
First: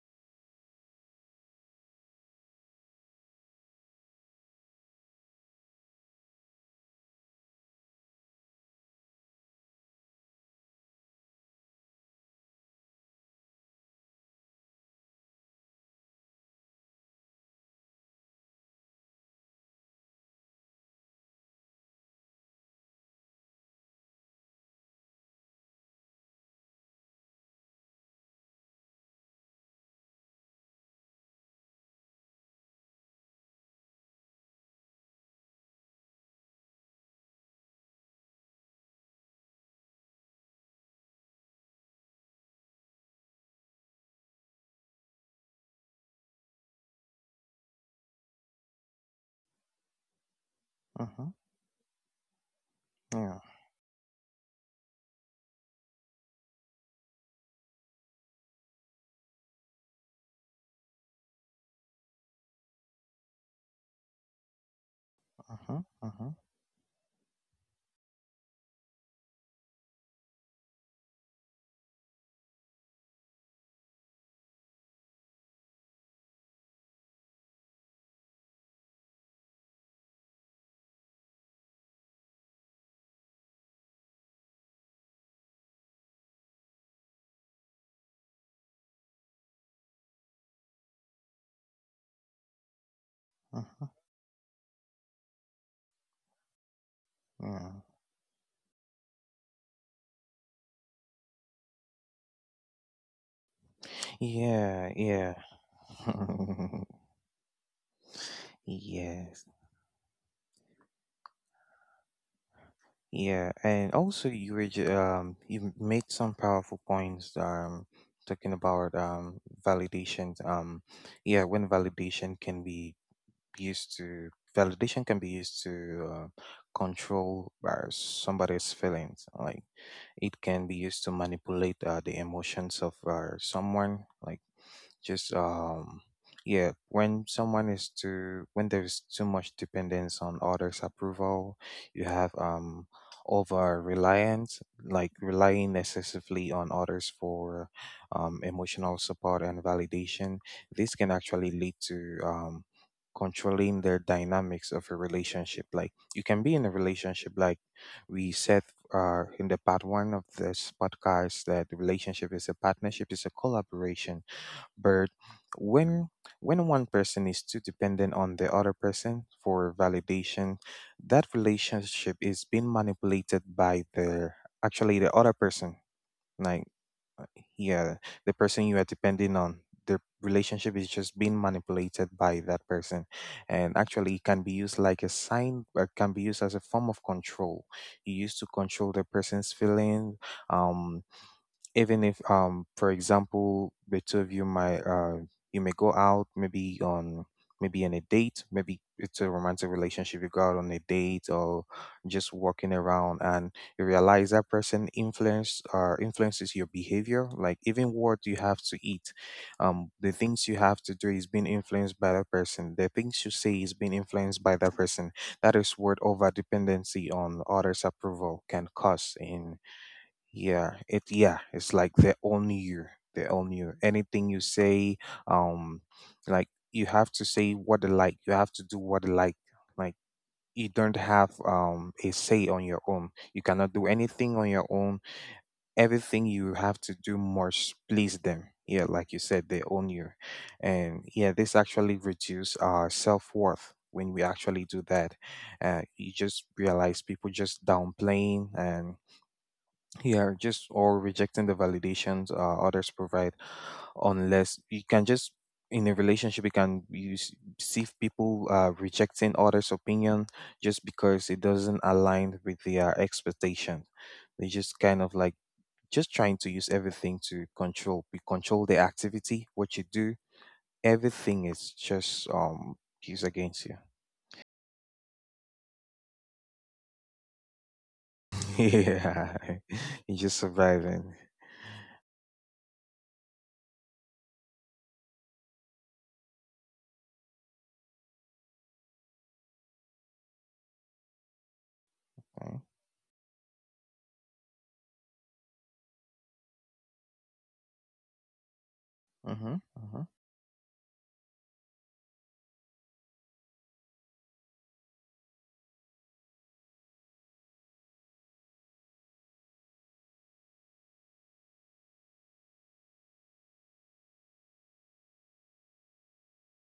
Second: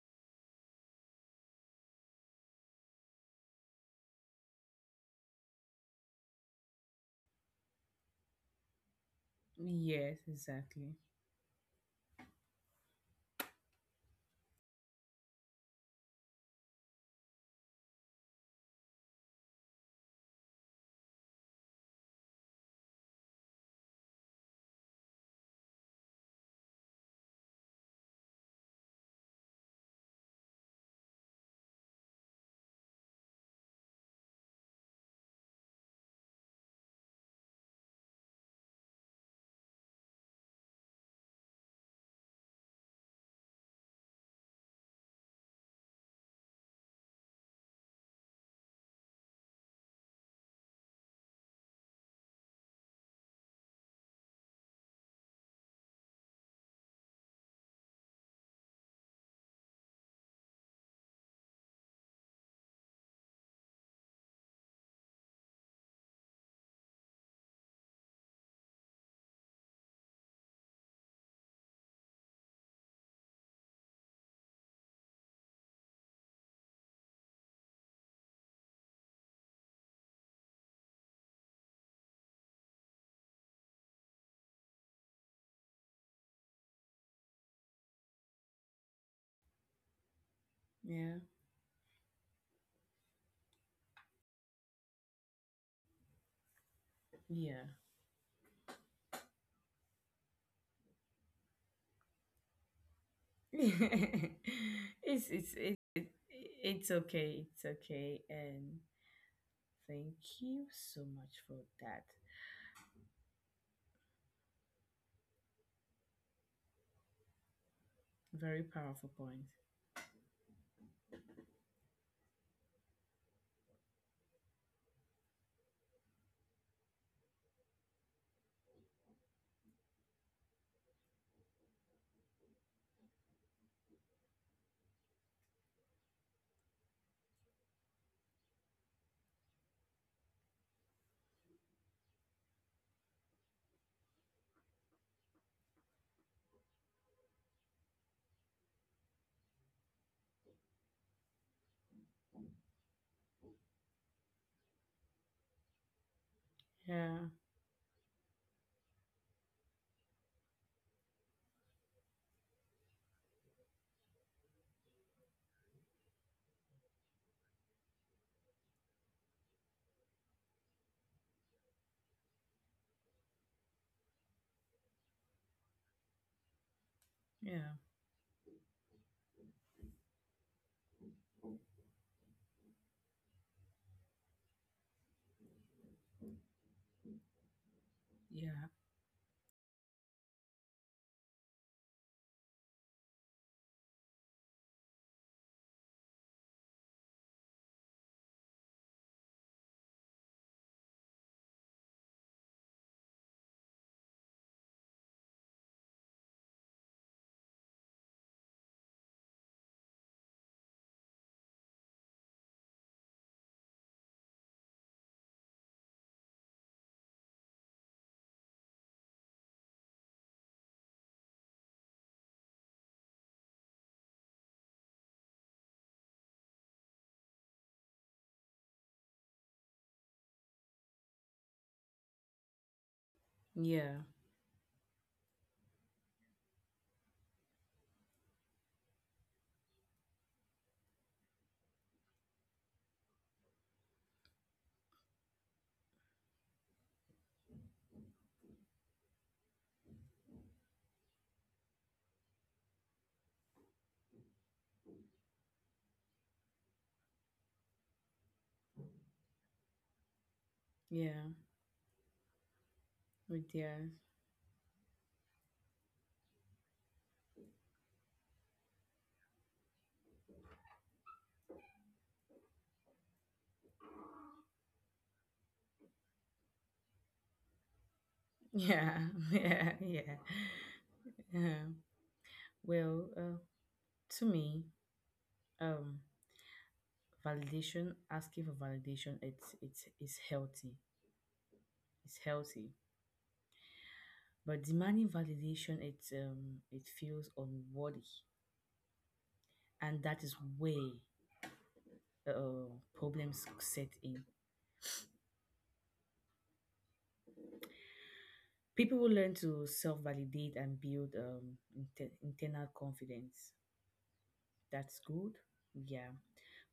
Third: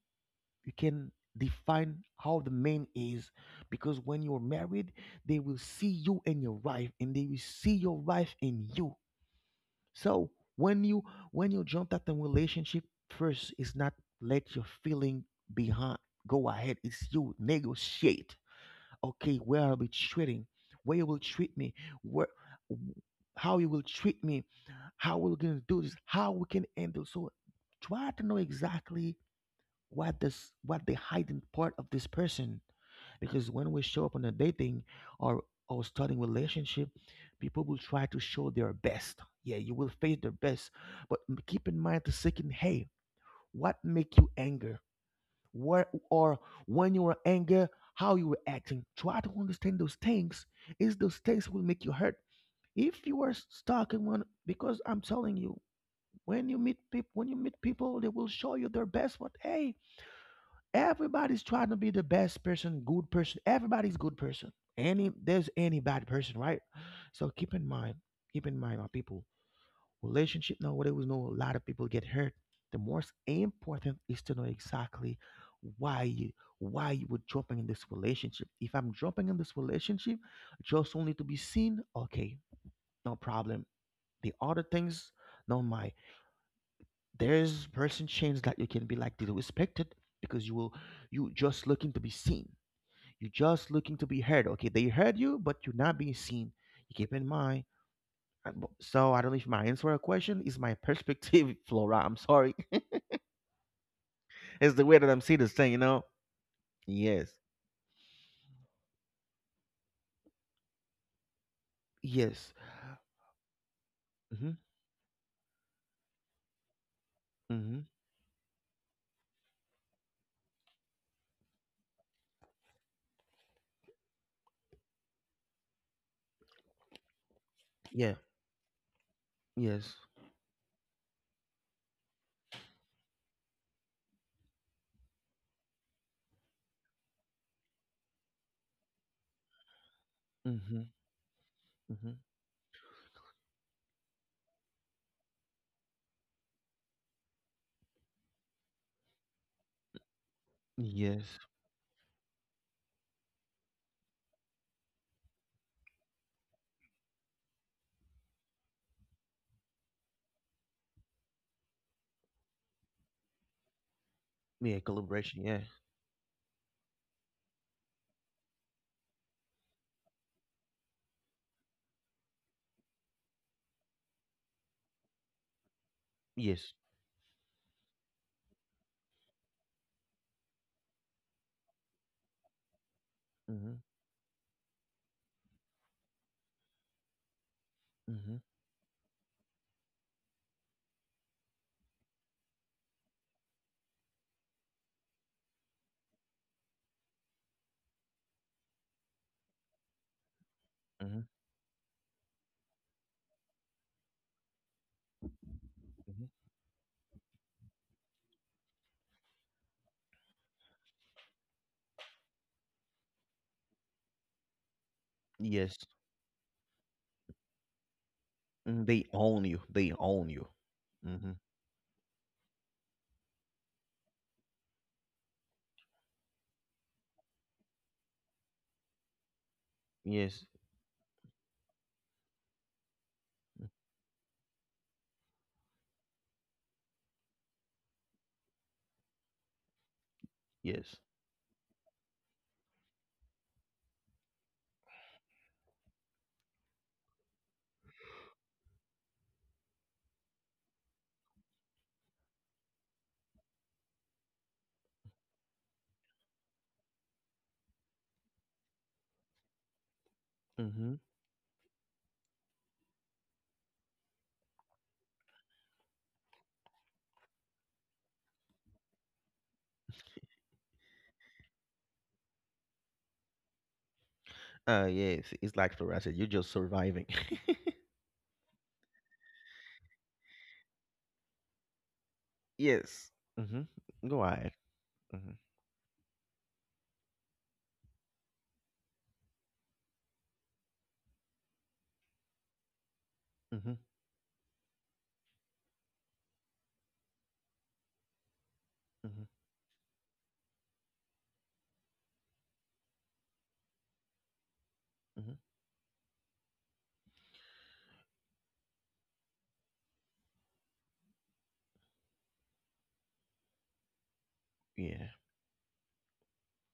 A: you can define how the man is, because when you're married they will see you and your wife, and they will see your wife in you.
B: Yes,
A: So when
B: exactly.
A: you when you jump at the relationship, first is not let your feeling behind, go ahead, it's you negotiate, okay, where I'll be treating, where you will treat me, where, how you will treat me, how we're going to do this, how we can handle. So try to know exactly what does what the hidden part of this person, because when we show up on a dating, or or starting relationship, people will try to show their best, yeah, you will face their best. But keep in mind the second, hey, what make you anger, where, or when you were anger, how you were acting, try to understand those things. Is those
C: huh.
A: things will make you hurt, if you are
C: Yeah.
A: stuck in one, because I'm telling you, when you meet people, when you meet people, they will show you their best, but hey, everybody's trying to be the best person, good person. Everybody's good person. Any there's
C: Uh
A: any
C: huh.
A: bad
C: huh.
A: person, right? So keep in mind, my people, relationship. Now, what we know, a lot of people get hurt. The most important is to know exactly why you why you were dropping in this relationship. If I'm dropping in this relationship just only to be seen, okay, no problem. The other things, no my there's person change that you can be like disrespected because
B: Yeah.
A: you just looking to be seen, you're
C: Uh
A: just
C: huh.
A: looking to be heard. Okay, they heard you, but you're not being seen. You keep in mind.
B: Yeah.
A: So I don't know if my answer a question is my perspective, Flora. I'm sorry.
B: it's
A: It's the
C: Yeah.
A: way that I'm
C: Yeah.
A: seeing this
B: it's
A: thing, you
B: it,
A: know?
B: it
C: Yeah.
B: it's
A: Yes.
B: okay. It's okay. And
C: Yes.
B: thank you so much for that.
A: Yes.
C: Yeah. And also
A: Mm-hmm.
C: you were you made some powerful points
A: Mm-hmm.
C: talking
B: Very
C: about
B: powerful point.
C: validations, yeah, when validation can be used to validation can be used to uh, control
A: Yeah.
C: somebody's feelings, like
A: Yes.
C: it can be used to manipulate the emotions of someone, like just yeah, when someone is too, when there's too much dependence on others
A: Mm-hmm.
C: approval, you
A: Mm-hmm.
C: have over reliance, like relying excessively on others for emotional support and validation. This can
A: Yes.
C: actually lead to controlling their dynamics of a relationship. Like you can be in a
B: Yeah,
C: relationship, like we said in the part one of this podcast, that the relationship is a partnership, is a collaboration.
A: Yeah,
C: But
A: collaboration. Yeah.
C: when when one person is too dependent on the other person for validation, that relationship is being manipulated by the, actually the other person. Like
A: Yes.
C: uh,
B: yeah,
C: yeah, the person you are depending on, the relationship is just being manipulated by that person.
A: Mm-hmm.
C: And actually it can be used like a sign or can be used as a form of control. You
A: Mm-hmm.
C: used to
B: yeah,
C: control the person's feelings, um even if for example, the two of you might you may go out, maybe on, maybe on a date, maybe it's a romantic relationship, you go out on a
A: Mm-hmm.
C: date or just walking around, and you realize that person influence or
A: Hmm.
C: influences your behavior, like even what you have to eat, the things you have to do is being influenced by that person, the things you say is being influenced by that person. That is
A: Yes.
C: what over dependency on others approval can
A: Mm, they
C: cause
A: own
C: in.
A: you. They own you.
C: yeah, it
A: Mm-hmm.
C: yeah, it's like they all knew you. They all knew anything you say. Um, like you have to say what they like. You have to do what they like. Like
A: Yes.
C: you don't have a say on your own. You
A: Mm-hmm.
C: cannot do
B: yeah,
C: anything on your own. Everything you have to do must please them. Yeah, like you said, they own you,
A: Yes.
C: and yeah, this actually reduce our self worth when we actually do that. You just realize people just downplaying and yeah, just or rejecting the validations others provide, unless you can just, in a relationship you can you see if people rejecting others opinion just
A: Mm-hmm.
C: because
B: yeah,
C: it doesn't align with their
B: with the
C: expectation. They just kind of like just trying to use everything to control, we control the activity, what you do. Everything is just used against you.
A: Yes, it's like Flora said, you're just surviving.
B: yeah,
C: Yeah.
B: yeah,
C: You're
B: yeah,
C: just surviving.
B: yeah.
A: Yes.
B: Well, uh,
A: Mm-hmm. Go
B: to
A: ahead.
B: me,
A: Mm-hmm.
B: um, validation, asking for validation, it's healthy. It's
C: Right?
B: healthy.
A: Mm-hmm.
B: But demanding validation, it feels unworthy,
A: Mm-hmm.
C: mm-hmm,
B: and that is where problems set in.
A: Hmm.
B: People will learn to self-validate and build internal confidence. That's
A: Yeah.
B: good. Yeah.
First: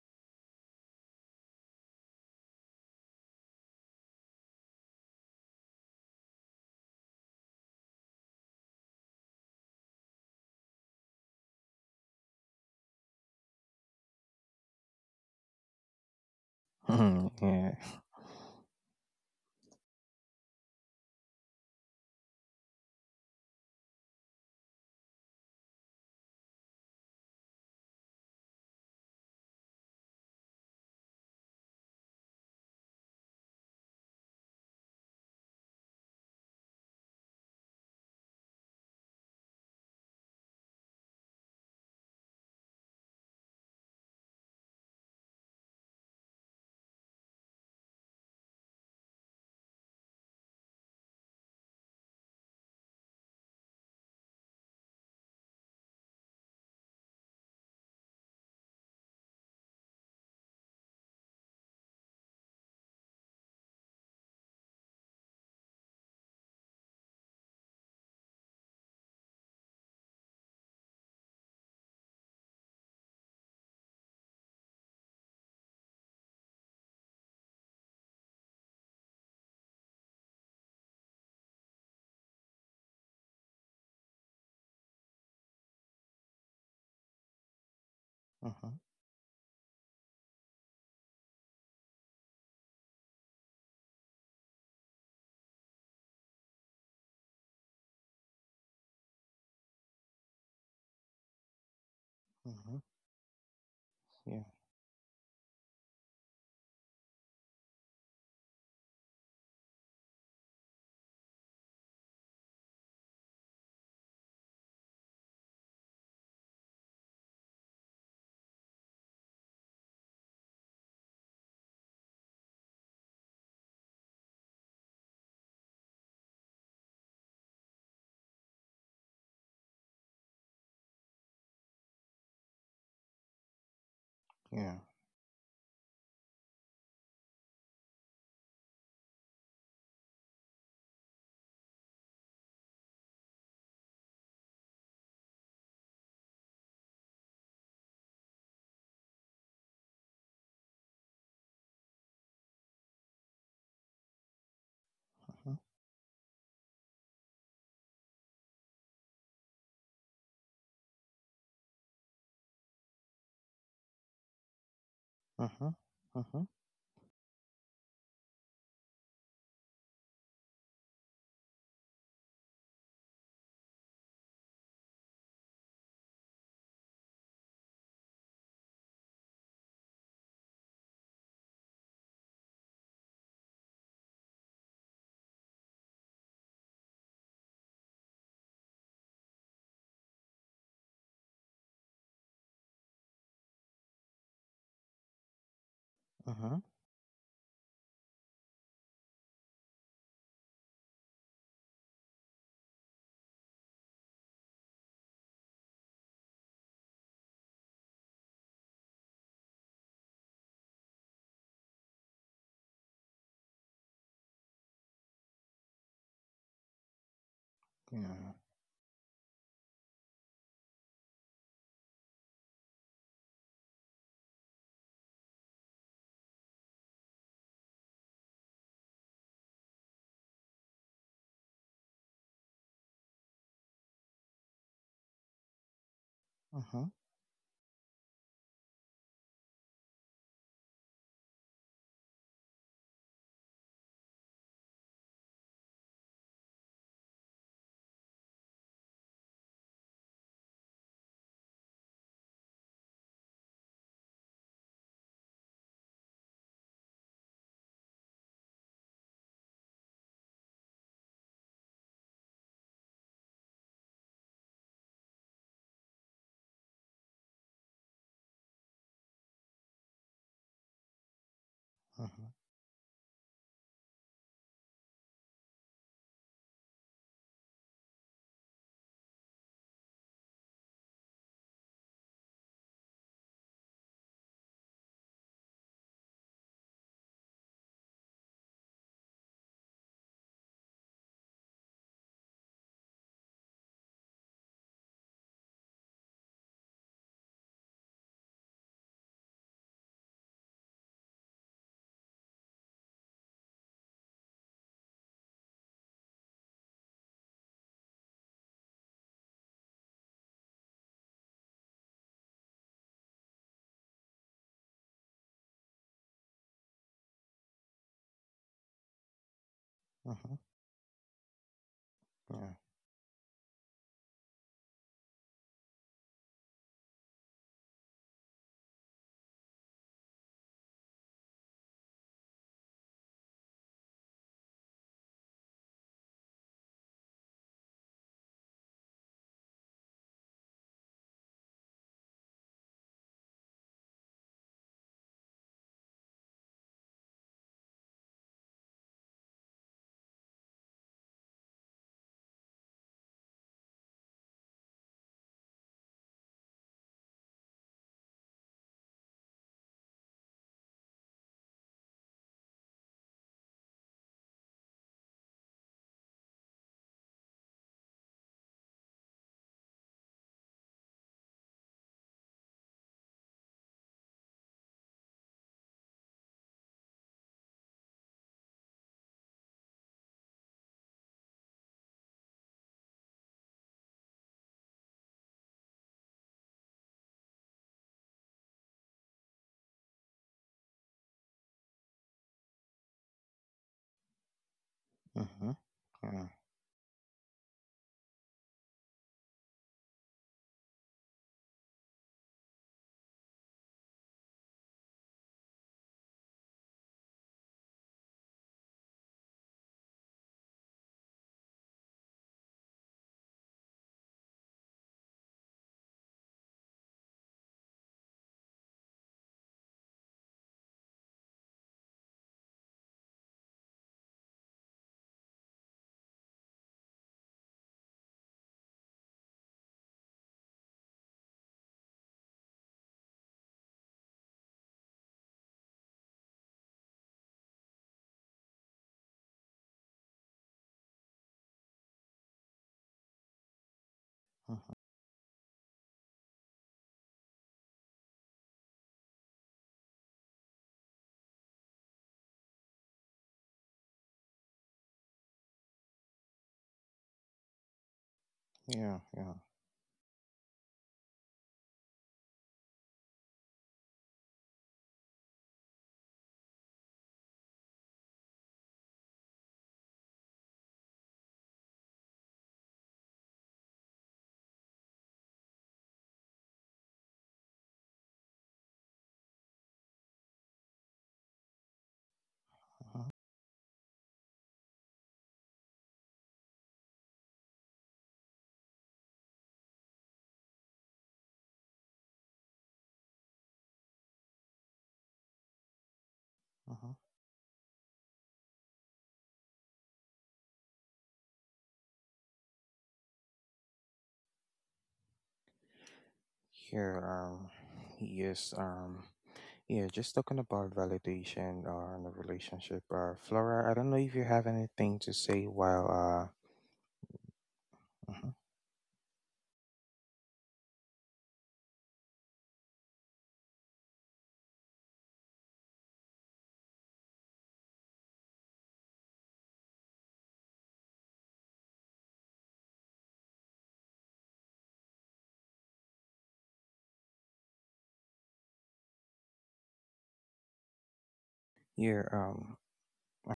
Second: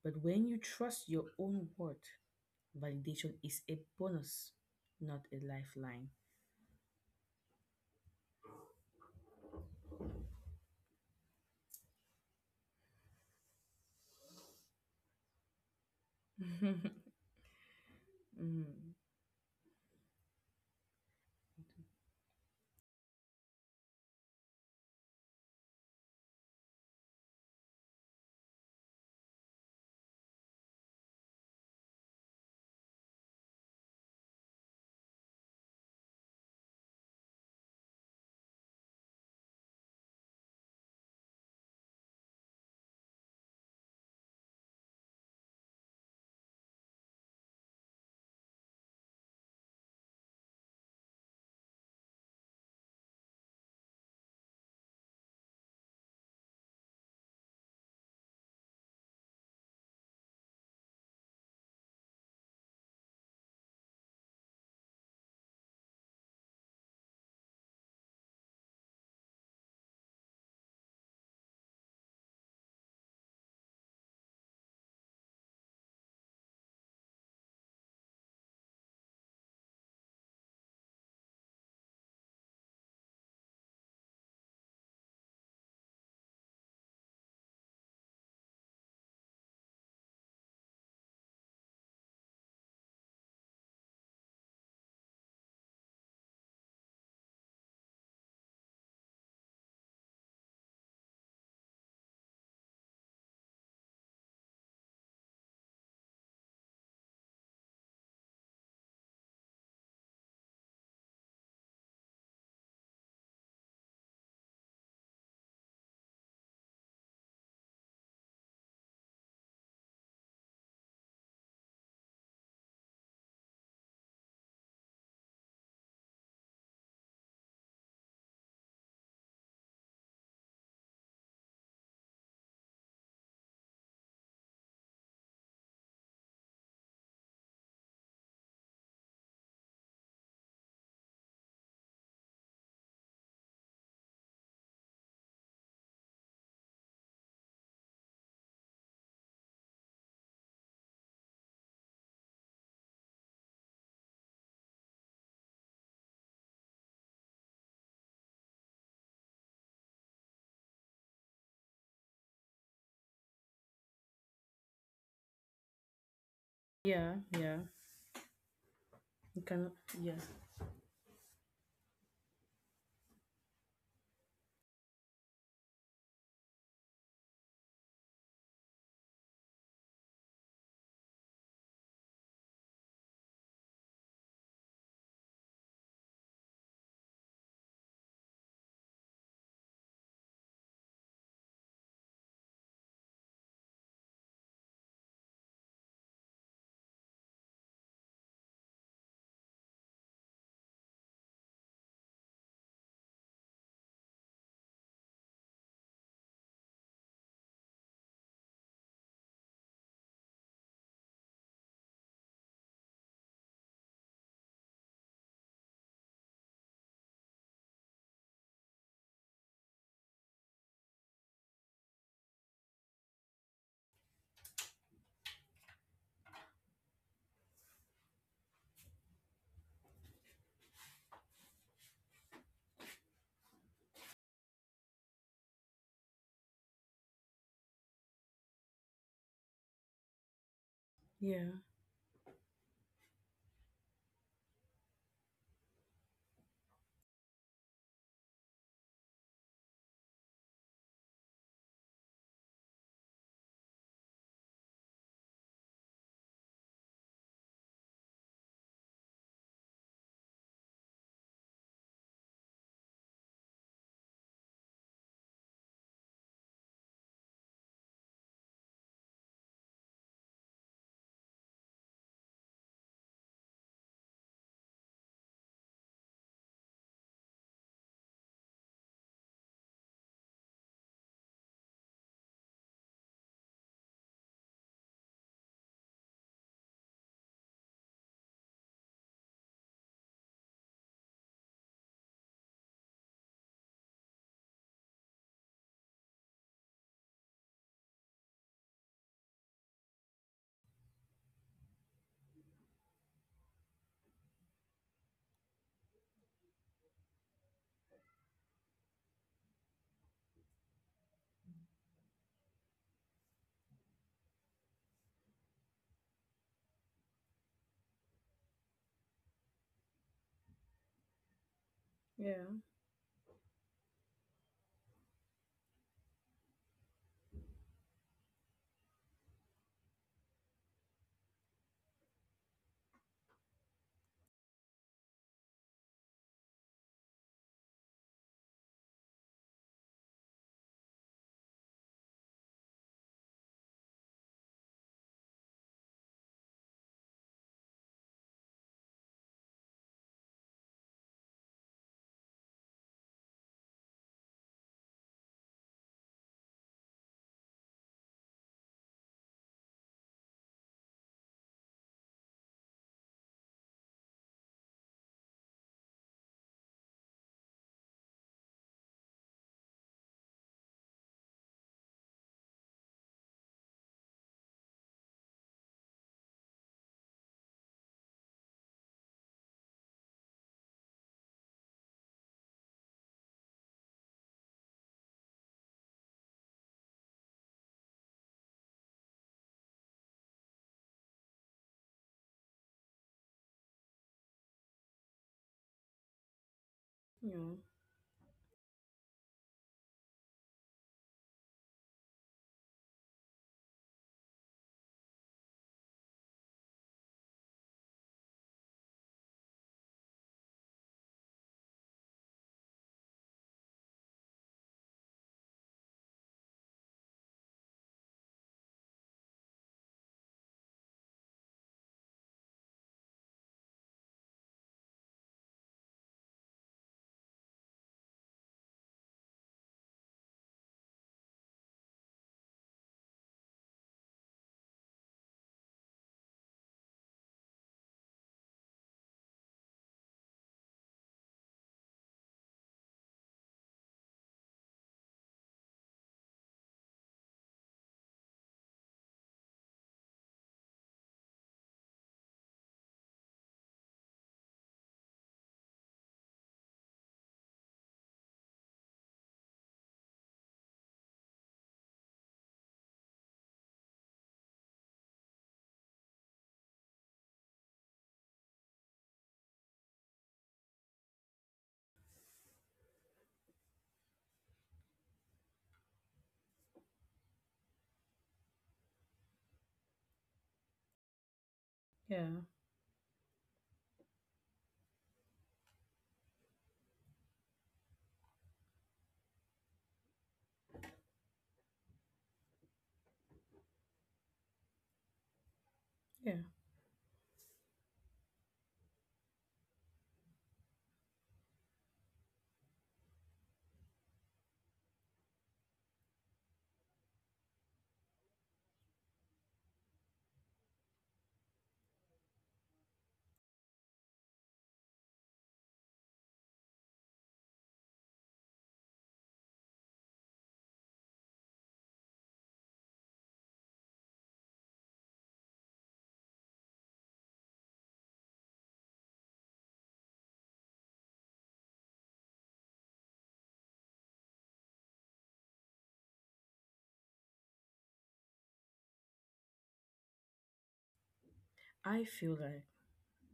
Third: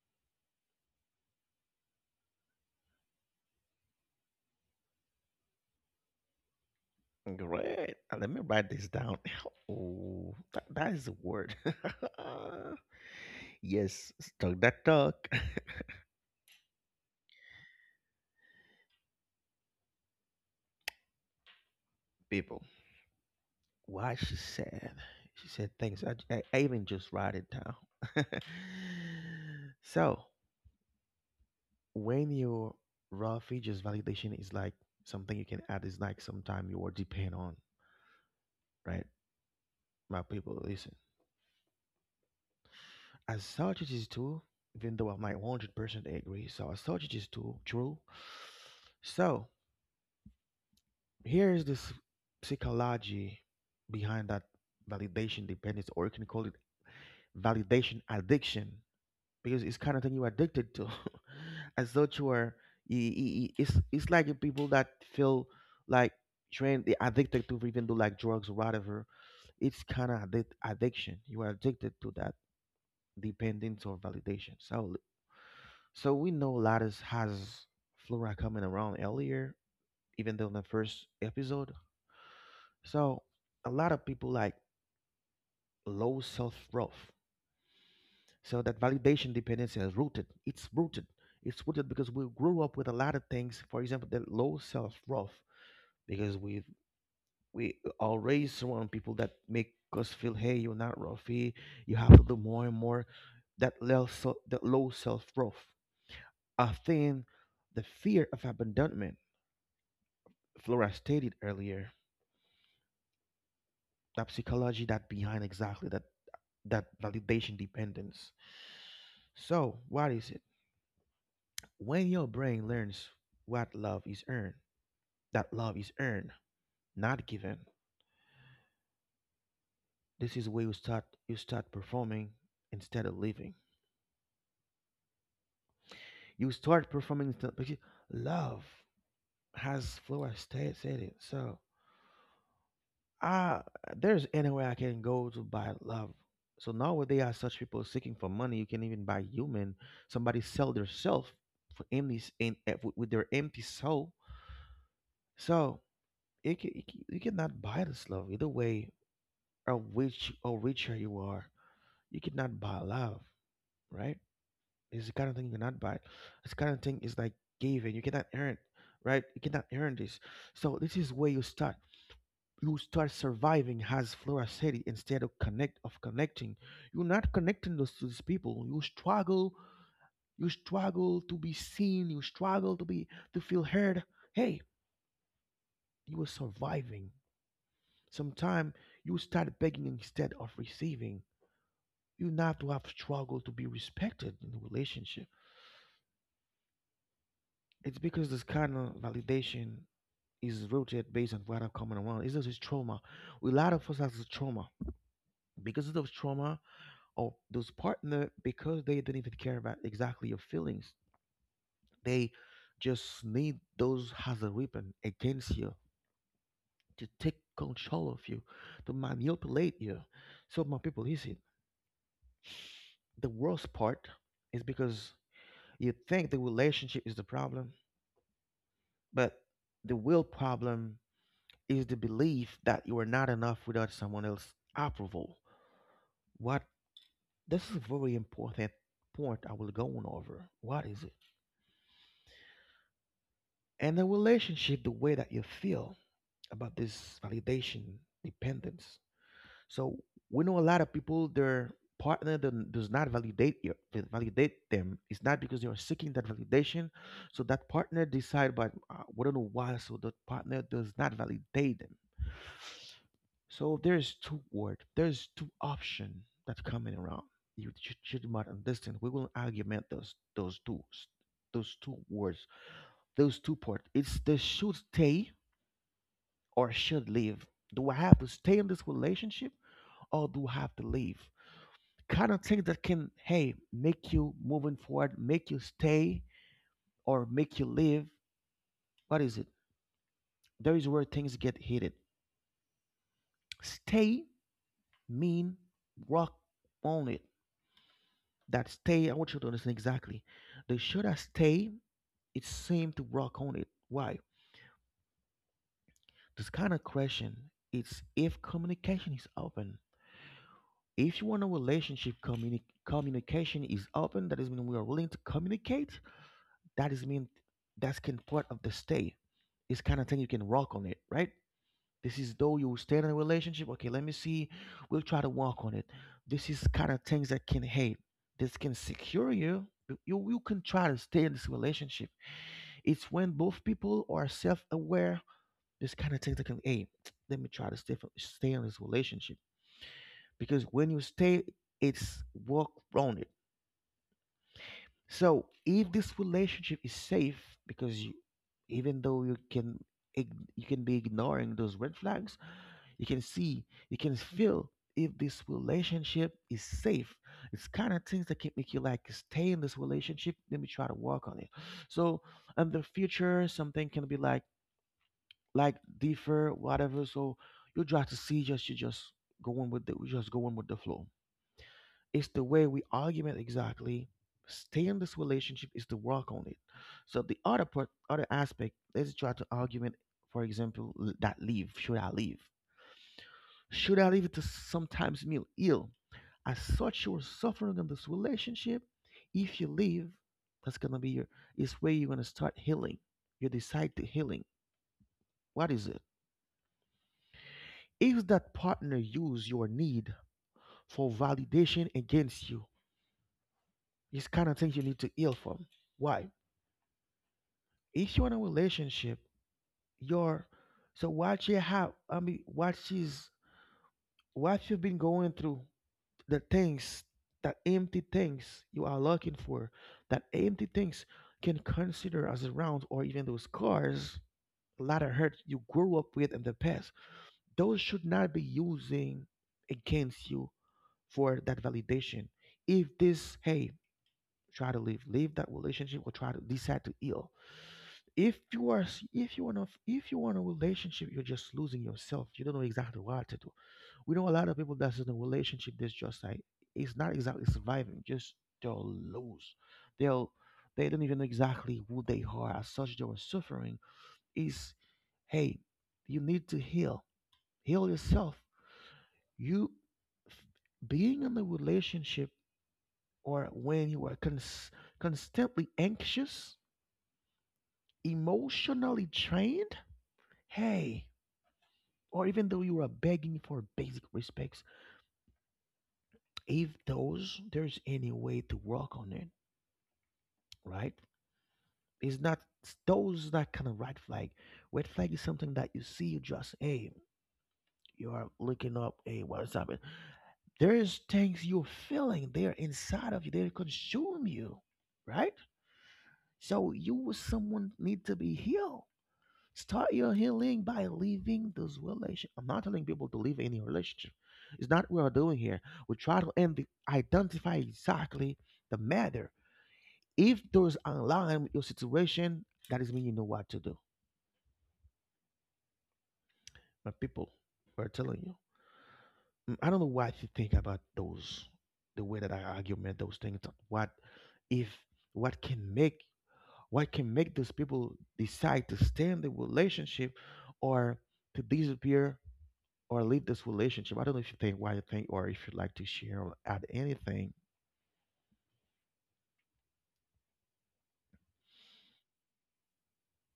B: But when you trust your own word, validation is a bonus, not a lifeline.
A: Great. Let me write this down. Oh, that is a word. Yes, stuck that talk.
C: mm-hmm. Yeah.
B: Mm.
A: People, why she said things. I even just write it down. So, when your raw features validation is like something you can add, is like sometime you will depend on, right? My people, listen. As such, it is true, even though I might 100% agree. So, as such, it is too true. So, here is this psychology behind that validation dependence, or you can call it validation addiction, because it's kind of thing you're addicted to. As such, you are, it's like the people that feel like trained, they addicted to even do like drugs or whatever. It's kind of addiction. You are addicted to that dependence or validation. So, so we know Lattice has Flora coming around earlier, even though in the first episode. So a lot of people like low self-worth. So
C: mm-hmm.
A: that validation dependency is rooted. It's rooted. It's rooted because we grew up with a lot of things. For example, the low self-worth because we always surround people that make us feel, hey, you're not worthy. You have to do more
C: Mm-hmm.
A: and more. That low, so,
C: Yeah.
A: that low self-worth. A thing, the fear of abandonment Flora stated earlier, that psychology that behind exactly that validation dependence. So, what is it? When your brain learns what love is earned, that love is earned, not given. This is where you start performing instead of living.
C: Yeah.
A: You start because love has Flora said it. So uh there's anywhere I can go to buy love. So nowadays, are such people seeking for money. You can even buy human. Somebody sell their self for empty s- in, eh, with their empty soul.
C: Uh-huh.
A: So you cannot buy this love either way. Or richer you are, you cannot buy love, right? It's the kind of thing you
C: Uh-huh.
A: cannot buy.
C: Uh-huh.
A: It's the kind of thing is
B: Yeah,
A: like
B: yeah.
A: giving. You cannot earn, right? You
B: You
A: cannot
B: cannot.
A: earn this.
B: Yeah,
A: So this is where you start. You start surviving as Flora said instead of connecting. You're not connecting those to these people. You struggle to be seen, you struggle to feel heard. Hey, you are surviving. Sometime you start begging instead of receiving. You not to have struggle to be respected in the relationship.
C: Uh-huh.
A: It's because this kind of validation is rooted based on what I've come around. It's just trauma. A lot of us has a trauma. Because of those trauma, of those partner because they don't even care about exactly your feelings. They just need those as a weapon against you to take control of
C: Yeah.
A: you, to manipulate you. So my people, listen. The worst part is because you think the relationship is the problem, but the real problem is the belief that you are not enough without someone else's approval. What
C: Uh-huh.
A: this is a very important point I will go on over. What is it?
B: yeah,
A: And a relationship, the way that you feel about this validation dependence. So we know a lot of people, their partner does not validate you, validate them. It's not because they are seeking that validation. So that partner decide, but we don't know why. So that partner does not validate them. So there's two option that coming around. You should not understand. We will argument those those two
C: Uh-huh.
A: words, those two parts. It's the should stay or should leave? Do I have to stay in this relationship or do I have to leave? Kind of things that can, hey, make you moving forward, make you stay or make you leave. What is it? There is where things get heated. Stay mean rock on it. That stay, I want you to understand exactly. The should I stay, it seemed to rock on it. Why? This kind of question, it's if communication is open. If you want a relationship communication is open, that is mean we are willing to communicate, that is mean that's kind of part of the stay. It's kind of thing you
C: Uh-huh.
A: can work on it, right? This is
B: yeah,
C: Yeah.
A: though you stay in a relationship. Okay, let me see, we'll try to work on it. This is kind of things that can, hey, this can secure you. You can try to stay in this relationship. It's when both people are self-aware. This kind of things that can, hey, let me try to stay in this relationship, because when you stay, it's work on it. So if this relationship is safe, because you, even though you can you can be ignoring those red flags, you can see, you can feel if this relationship is safe. It's kind of things that can make you like stay in this relationship. Let me try to work on it. So in the future, something can be like differ, whatever. So you try to see just you just going with the flow. It's the way we argument exactly stay in this relationship is to work on it. So the other part, other aspect, let's try to argument. For example, that leave, should I leave? Should I leave to sometimes meal ill. As such you're suffering in this relationship. If you leave, that's gonna be your, it's where you're gonna start healing, you decide to healing.
C: Uh-huh.
A: What is it?
C: Yeah.
B: yeah,
A: If that partner use your need for validation against you, it's kind of things you need to heal from. Why? If you're in a relationship, you're so what you have. I mean, what you've been going through, the things that empty things you are looking for, that empty things can consider as a round or even those cars, a lot of hurt you grew up with in the past. Those should not be using against you for that validation. If this, hey, try to leave, leave that relationship or try to decide to heal. If you want to, if you want a relationship, you're just losing yourself, you don't know exactly what to do. We know a lot of
C: Uh-huh.
A: people that's in a relationship that's just like it's not exactly surviving. Just they'll lose, they'll they don't even know exactly who they are. As such they were suffering. Is, hey, you need to heal, heal yourself.
C: Yeah. Yeah.
A: you f- Being in a relationship or when you are constantly anxious, emotionally drained, hey, or even though you are begging for basic respects, if those there's any way to work on it, right? It's
B: yeah,
A: not
C: Uh-huh.
A: those that kind of red flag. Red flag is something that you see, you just hey, you are looking up, hey, what's happening? There's things you're feeling, they're inside of you, they consume you, right?
B: yeah.
A: So
C: Uh-huh.
A: you was someone need to be healed. Start your healing by leaving this relationship. I'm not telling people to leave any relationship. It's not what we're doing here. We try to
C: Here,
A: identify exactly
C: yes,
A: the matter.
C: yeah, just talking
A: If
C: about
A: there's alarm in your
C: validation or in a
A: situation,
C: relationship.
A: that is when you know what to
C: Flora, I
A: do.
C: don't know if you have anything to say while,
A: But people, we're telling
C: uh-huh.
A: you. Mm, I don't know what you think about those, the way that I argument those things. What if what can make what can make those people decide to stay in the relationship or to disappear or leave this relationship? I don't know if you think what you think or if you'd like to share or add anything.
B: I
C: You're
B: feel like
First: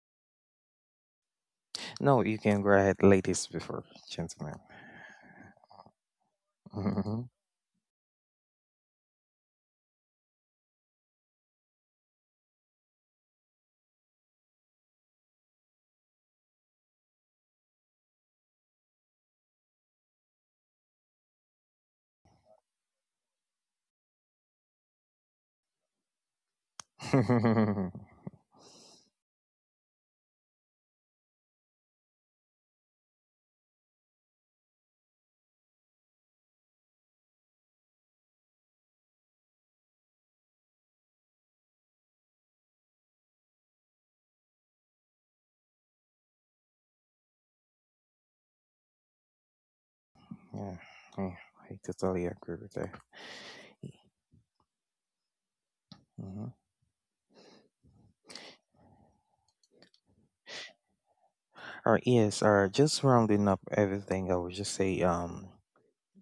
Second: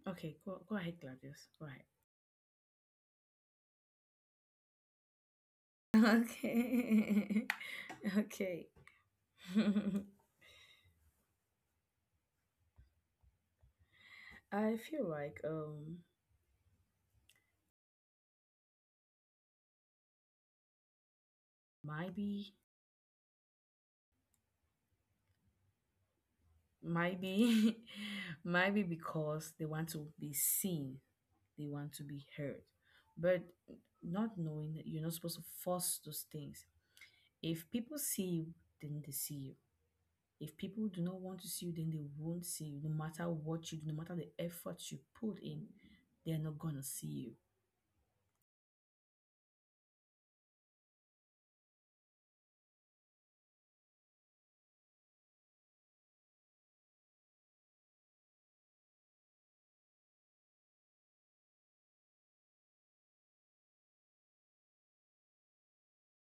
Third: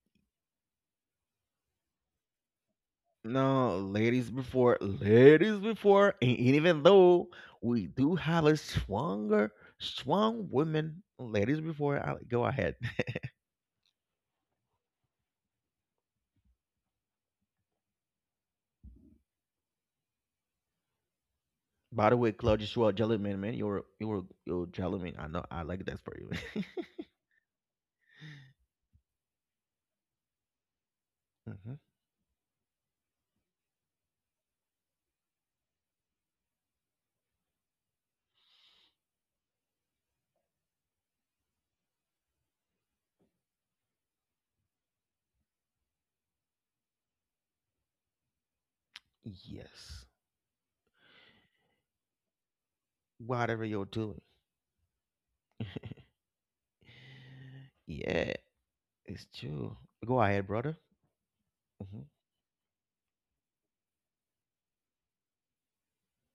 B: okay, go, go ahead, Gladius. Go ahead.
C: no, you can go ahead, ladies
A: No,
C: before gentlemen.
A: ladies before, and even
C: Mhm.
A: though
B: Okay.
A: we do have a
B: okay.
A: strong woman, ladies before, I like, go ahead.
B: I feel like
A: By the way,
B: maybe
A: Claudius, you are a gentleman, man. You're a gentleman. I know. I like that for you.
B: maybe maybe because they want to be seen, they
A: Hmm.
B: want to be heard. But not knowing that you're not supposed to force those things. If people see you, then they see you. If people do not want to see you, then they won't see you. No matter what you do, no matter the effort you put in, they're not gonna see you.
A: Yes.
C: yeah, yeah, I totally agree with that.
A: Whatever you're doing.
C: Mhm.
A: Yeah, it's true. Go ahead, brother. Mm-hmm.
C: All right, yes, all right. Just rounding up everything, I would just say,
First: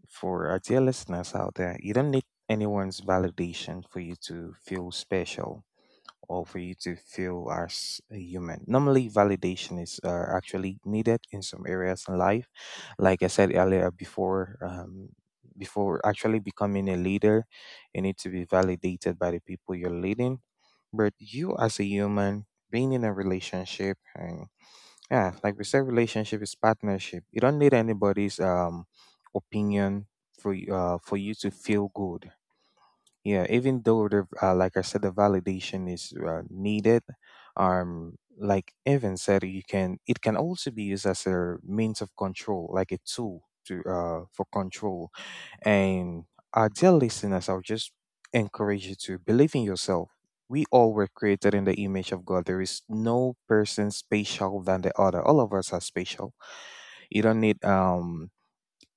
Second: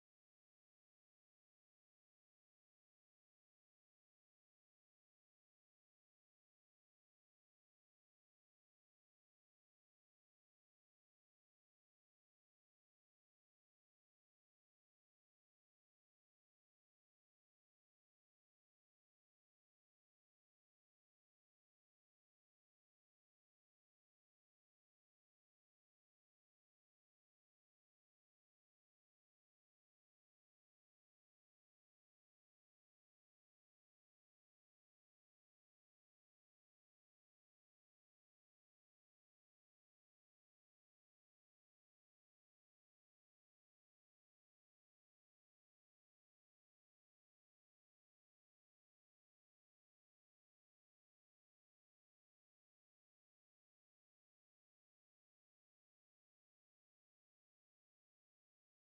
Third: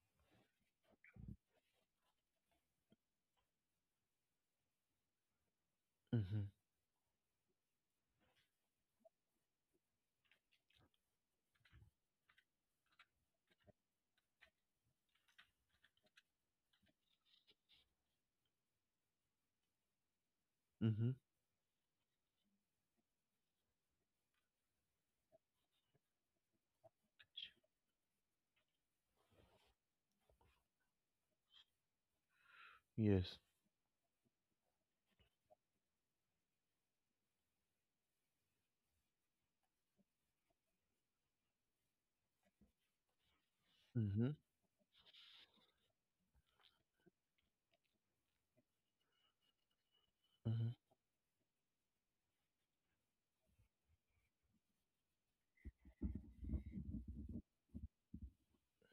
C: for our dear listeners out there, you don't need anyone's validation for you to feel special
A: Mm-hmm.
C: or for you to feel as a human. Normally, validation is actually needed in some areas in life. Like I said earlier, before before actually becoming a leader, you need to be validated by the people you're leading.
A: Mm-hmm.
C: But you, as a human, being in a relationship, and yeah, like we said, relationship is partnership. You don't need anybody's opinion for for you to feel good.
A: Yes.
C: Yeah, even though the like I said, the validation is needed, like Evan said, you can, it can also be used as a means of control, like a tool to
A: Mm-hmm.
C: for control. And our dear listeners, I'll just encourage you to believe in yourself. We all were created in the image of God. There is no person special than the other. All of us are special. You don't need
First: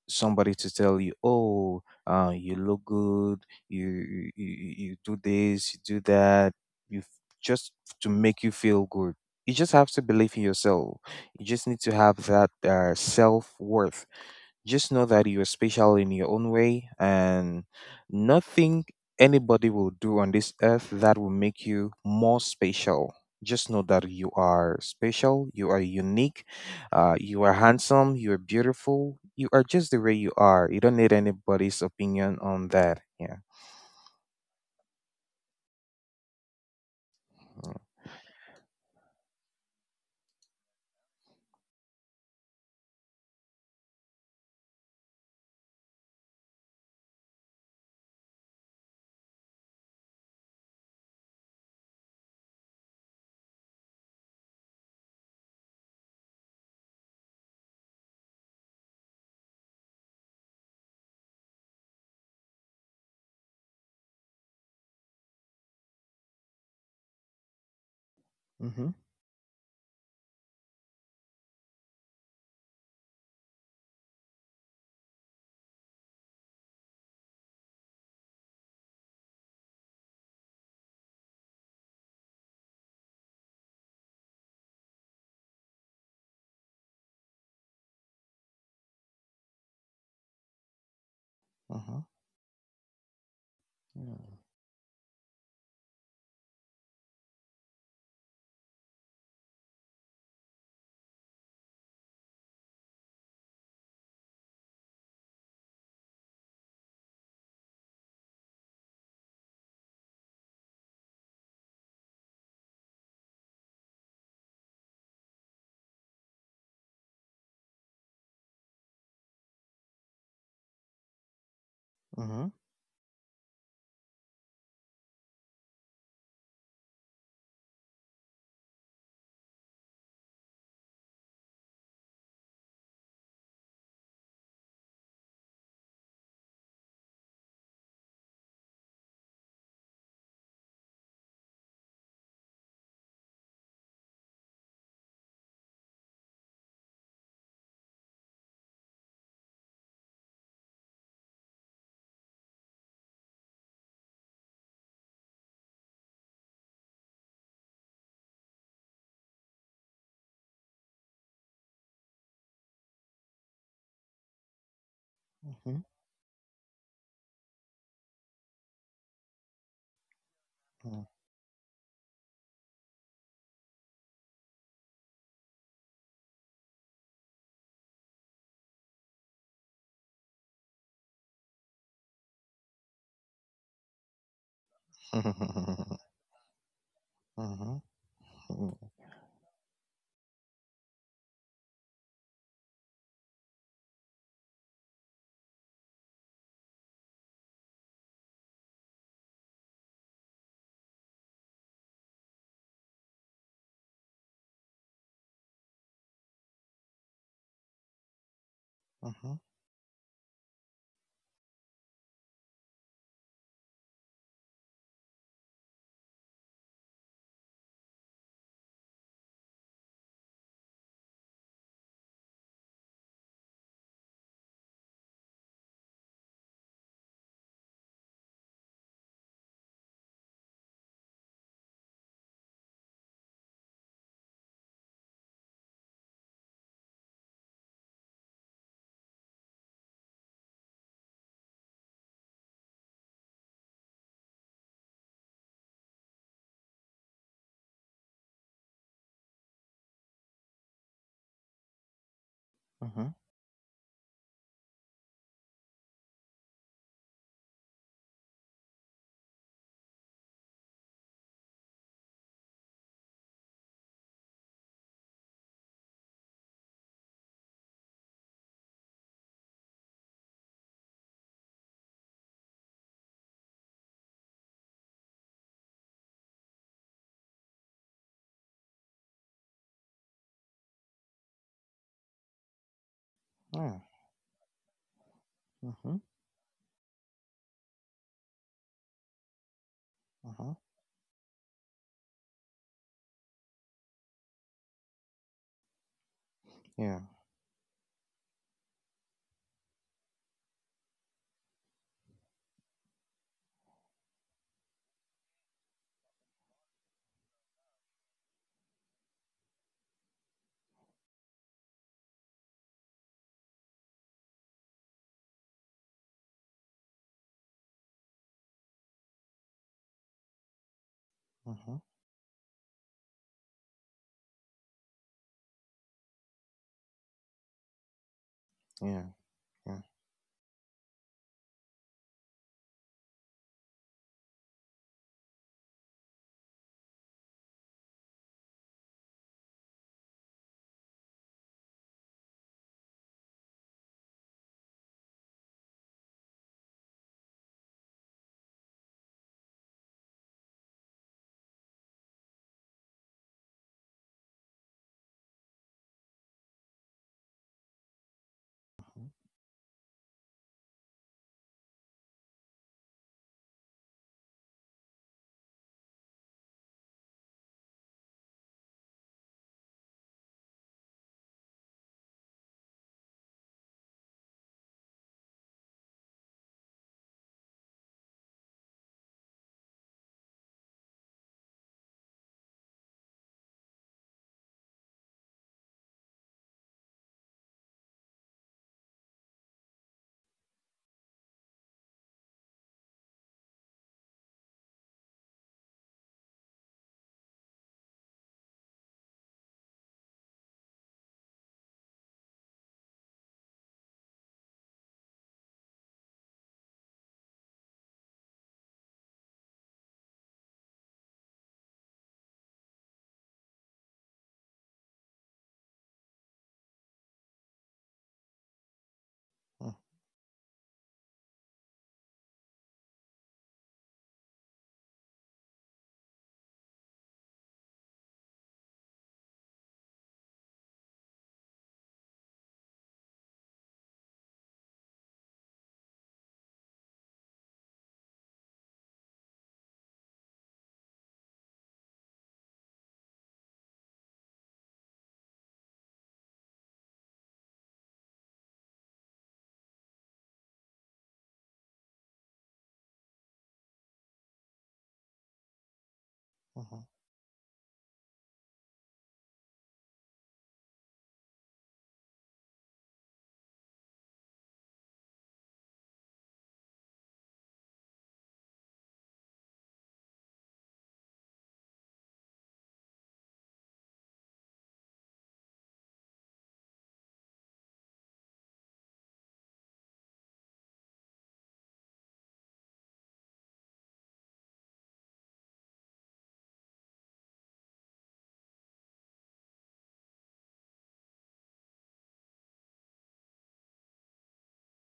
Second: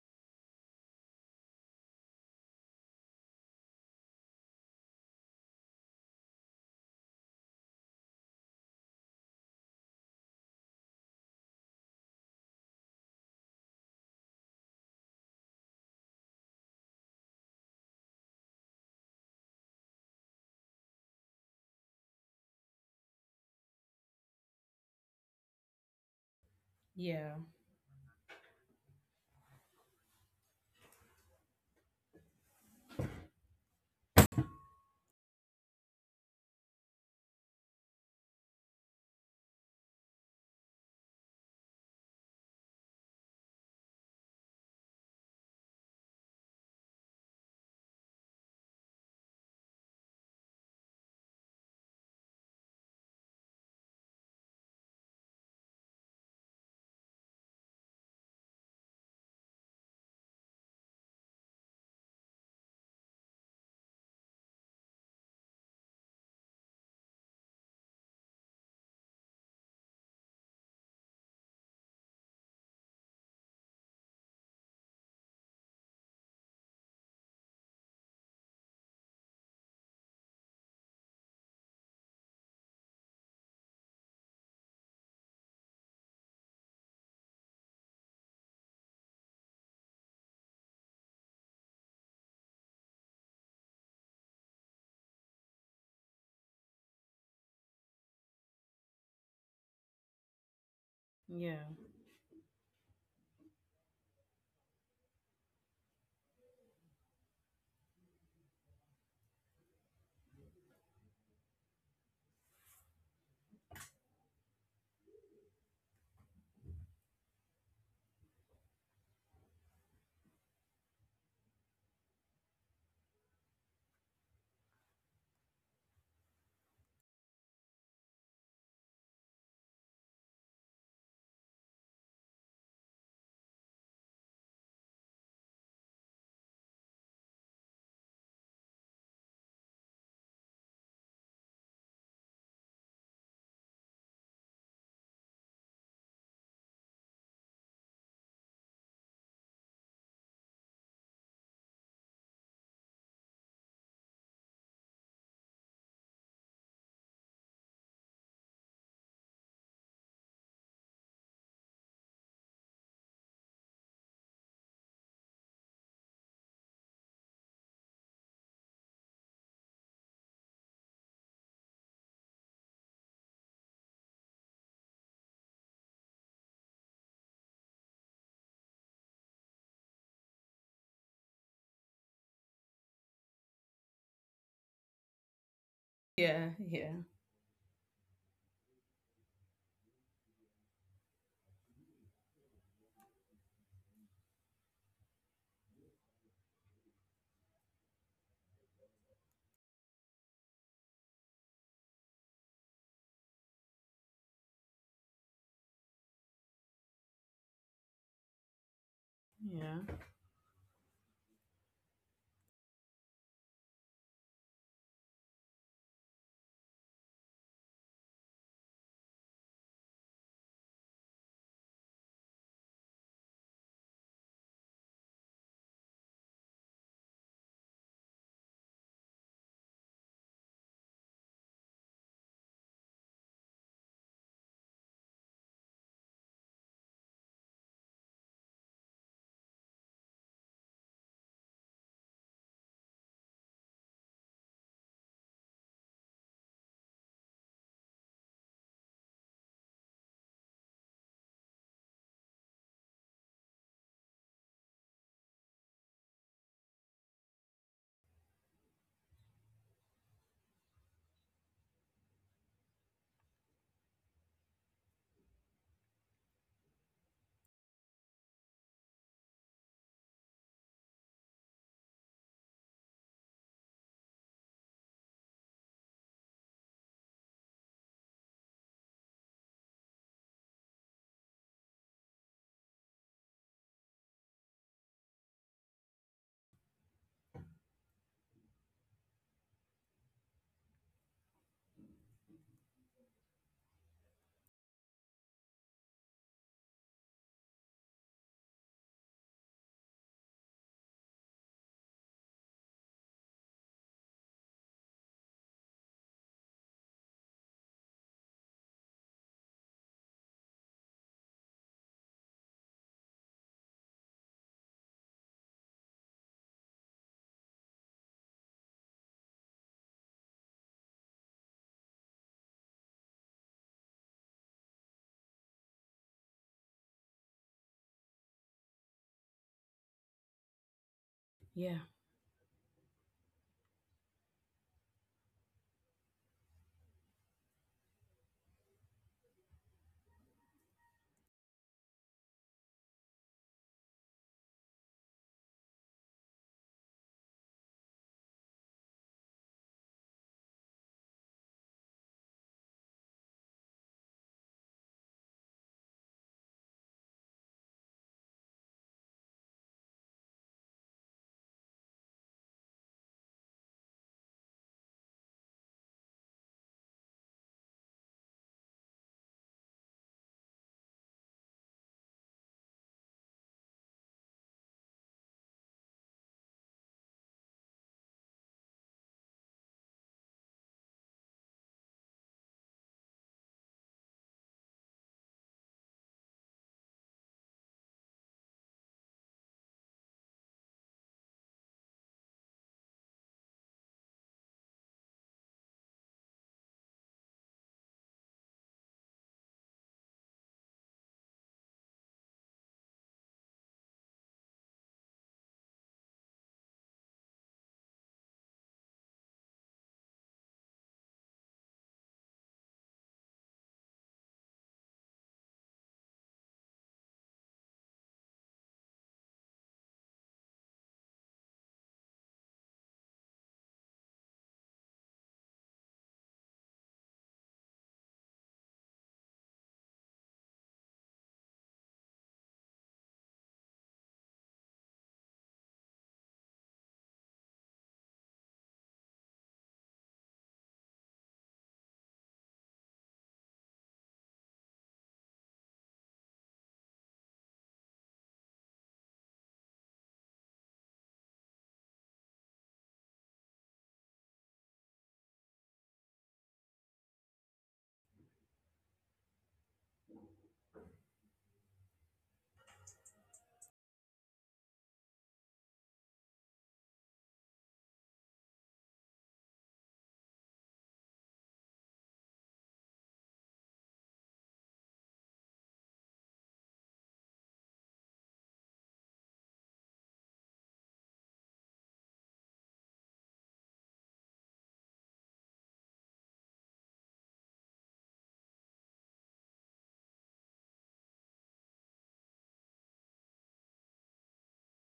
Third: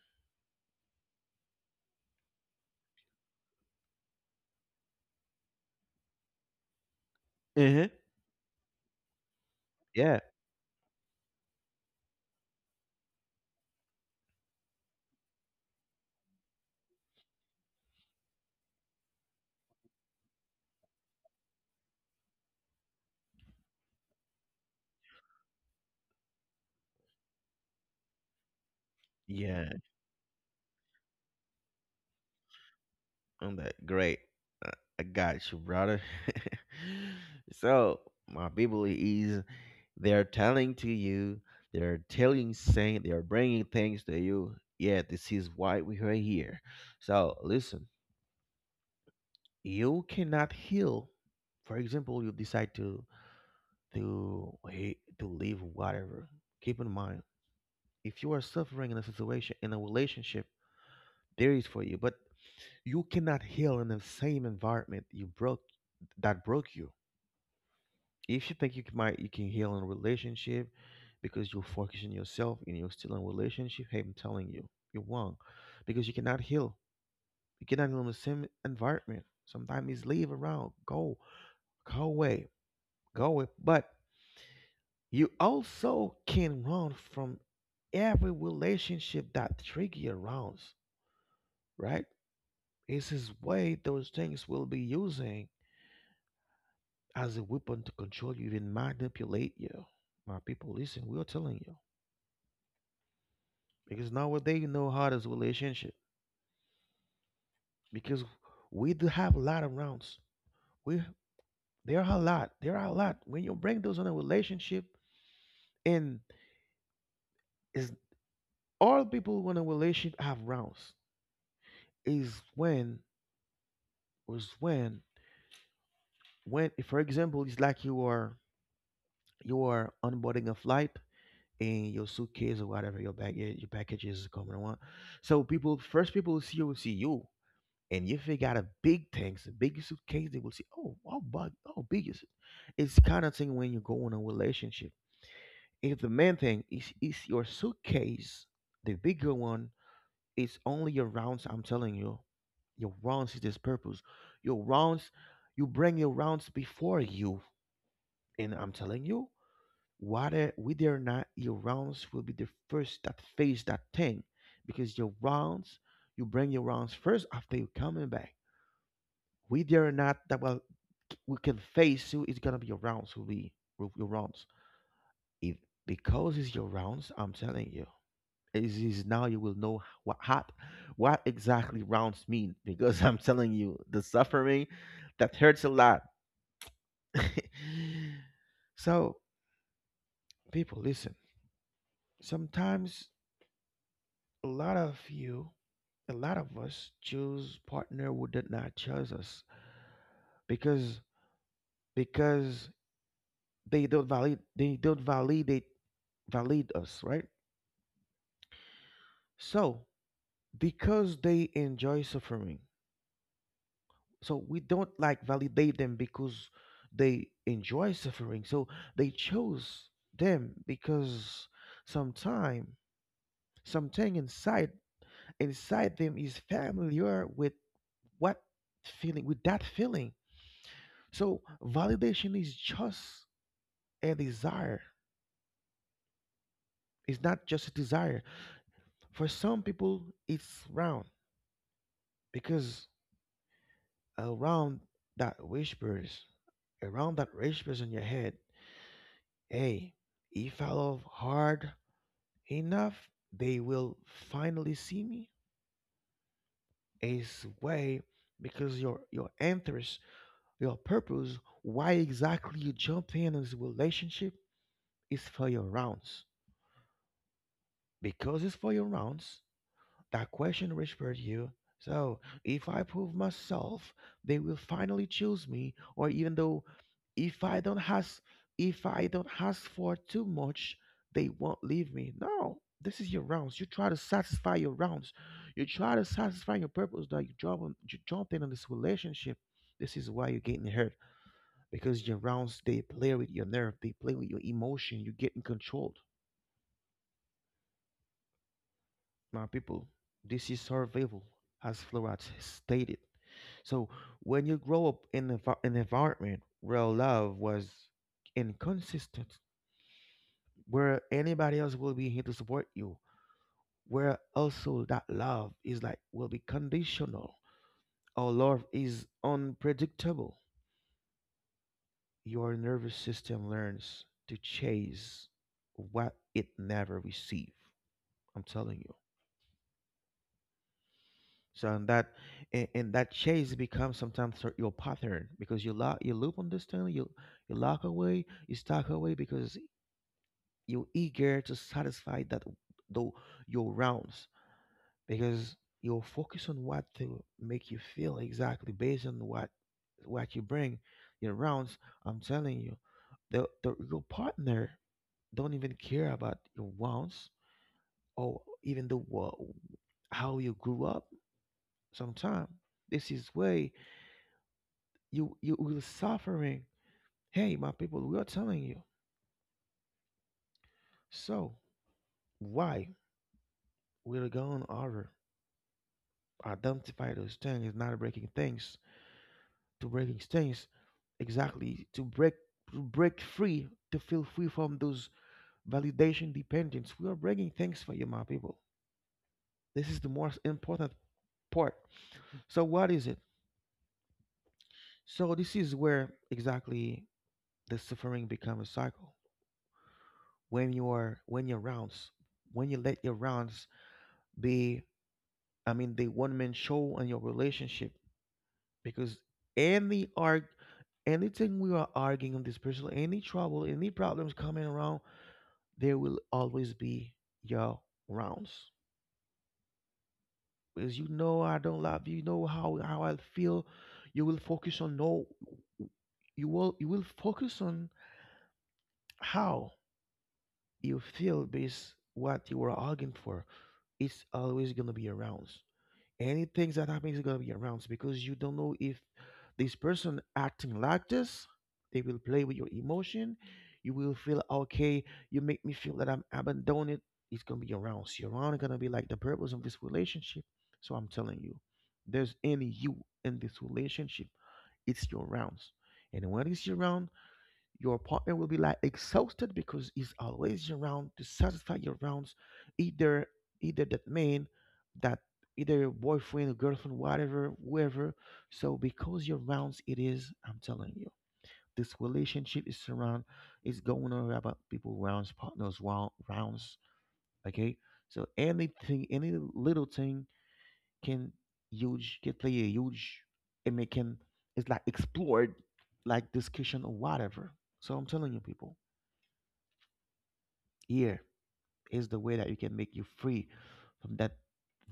C: somebody to tell you, "Oh, you look good. You do this, you do that." You just
A: Mhm.
C: to make you feel good. You just have to
A: Yeah.
C: believe in yourself. You just need to have that self worth. Just know that you're special in your own way, and nothing anybody will do on this earth that will make you more special. Just know that you are special, you are unique,
B: Yeah.
C: you are handsome, you are beautiful, you are
A: Yeah.
C: just the way you are. You don't need anybody's opinion on that. Yeah.
A: I'm that great. Uh, I got you, brother. So my people is, they are telling to you, they are telling, saying, they are bringing things to you. Yeah, this is why we are here. So listen, you cannot heal. For example, you decide to leave whatever. Keep in mind, if you are suffering in a situation in a relationship, there is for you. But you cannot heal in the same environment you broke that broke you. If you think you
C: Mhm.
A: can, might you can heal in a relationship because you focus on yourself and you're still in a relationship, hey, I'm telling you, you're wrong. Because you cannot heal. You cannot heal in the same environment. Sometimes it's leave around, go, go away, go away. But you also can run from every relationship that trigger around, right?
C: Mhm.
A: This is way those
C: Mm.
A: things will be using as a weapon to control you, even manipulate you. My people, listen, we are telling
B: Yeah.
A: you. Because nowadays you know how this relationship. Because we do have a lot of rounds. We, there are a lot. There are a lot. When you bring those on a relationship, and is all people when a relationship have rounds is
C: Mhm.
A: when was when if for example it's like you are onboarding a flight and your suitcase or whatever your baggage your package is coming on. So people first people see you will see you. And if they got a big tanks, a big suitcase, they will say, "Oh, how big? How big is it?" It's kind of thing when you go in a relationship. If the main thing is your suitcase, the bigger one is only your rounds. I'm telling you, your rounds is this purpose. Your rounds, you bring your rounds before you, and I'm telling you, whether or not your rounds will be the first that face that thing, because your rounds,
C: Mhm.
A: you bring your rounds first after you coming back, we dare not that well,
C: Mm.
A: we can face who is gonna be your rounds, who be who your rounds if because it's your rounds, I'm telling you, is now you will know what hot, what exactly rounds mean. Because I'm telling you the suffering that hurts a lot.
B: Yeah, yeah,
C: Mhm. Mm.
A: So people listen, sometimes a lot of you a lot of us choose partner who did not choose us because because they don't validate valid us, right?
C: Mhm.
A: So
B: yeah,
A: because they enjoy suffering, so we don't like validate them because they enjoy suffering, so they chose them because sometime something inside them is familiar with what feeling with that feeling. So validation is just a desire. It's not just a desire for some people, it's round. Because around that whispers, around that whispers in your head, hey, if I love hard enough,
C: Mhm.
A: they will finally see me. Is way because your interest, your purpose, why exactly you jump in this relationship is for your rounds. Because it's for your rounds, that question whispered you. So, if I prove myself, they will finally choose me. Or even though, if I don't ask, if I don't ask for too much, they won't leave me. No, this is your rounds. You
C: Yeah.
A: try to satisfy your rounds. You try
C: Mhm.
A: to satisfy your purpose that you jump in on this relationship. This is why you're
C: Mhm.
A: getting hurt because your rounds they play with your nerve, they play with your emotion. You get in control.
C: Yeah.
A: My people. This is survival, as Florat stated. So when you grow up in an environment where love was inconsistent, where anybody else will be here to support you, where also that love is like will be conditional or love is unpredictable,
C: Mhm.
A: your nervous system learns to chase what it never received. I'm telling you.
C: Yeah. Yeah.
A: So
B: yeah,
A: and that and that chase becomes sometimes your pattern because you loop on this thing, you lock away, you stuck away because you're eager to satisfy that though your rounds because you're focused on what to make you feel exactly based on what you bring your rounds. I'm telling you, the your partner don't even care about your rounds or even
C: Mhm.
A: how you grew up. Sometimes this is way. You will suffering. Hey, my people, we are telling you. So why we're going over identify those things, is not breaking things exactly to break free to feel free from those validation dependence. We are breaking things for you, my people. This is the most important part. So what is it? So this is where exactly the suffering becomes a cycle. When you are when your rounds, when you let your rounds be, I mean, the one man show and your relationship because any arg, anything we are arguing on this person, any trouble, any problems coming around, there will always be your rounds. Because you know I don't love you, you know how I feel. You will focus on no, you will focus on how you feel based what you are arguing for. It's always gonna be around. Anything that happens is gonna be around so because you don't know if this person acting like this, they will play with your emotion. You will feel okay. You make me feel that I'm abandoned. It's gonna be around. So around is gonna be like the purpose of this relationship. So I'm telling you, there's any you in this relationship. It's your rounds, and when it's your
C: Mhm.
A: round, your partner will be like exhausted because he's always around to satisfy your rounds. Either either that man, that, either your boyfriend, or girlfriend, whatever, whoever. So because your rounds it is, I'm telling you, this relationship is around is going on about people rounds, partners rounds. Okay. So anything, any little thing can huge can play a huge, and it can, it's like explored like discussion or whatever. So I'm telling you people. Here is the way that you can make you free from that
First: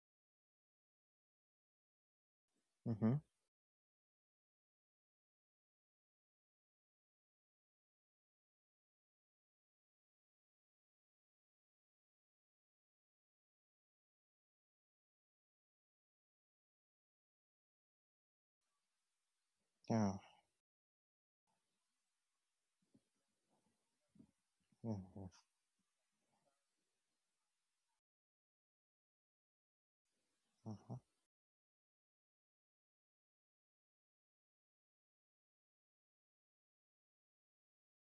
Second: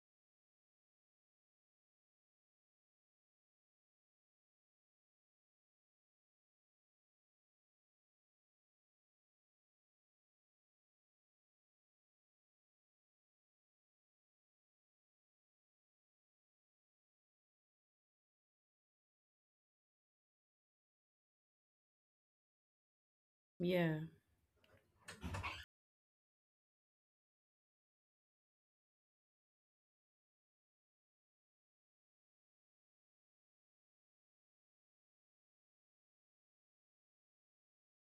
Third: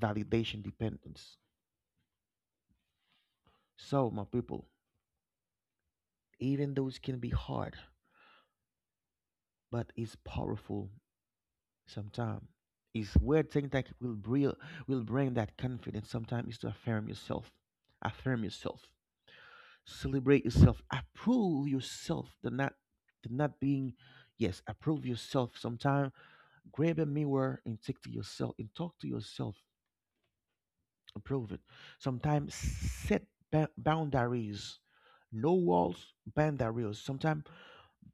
A: validation dependence.
C: Mhm.
A: So, my people, even those can be hard, but it's powerful sometimes. It's weird thing that will will bring that confidence. Sometimes is to affirm yourself. Affirm yourself.
C: Yeah.
A: Celebrate yourself. Approve yourself. The not being
B: yeah,
A: yes,
C: Yeah.
A: approve
C: Yeah.
A: yourself. Sometimes grab a mirror and take to yourself and talk to yourself.
C: Uh
A: Prove it. Sometimes set boundaries. No walls, boundaries. Sometimes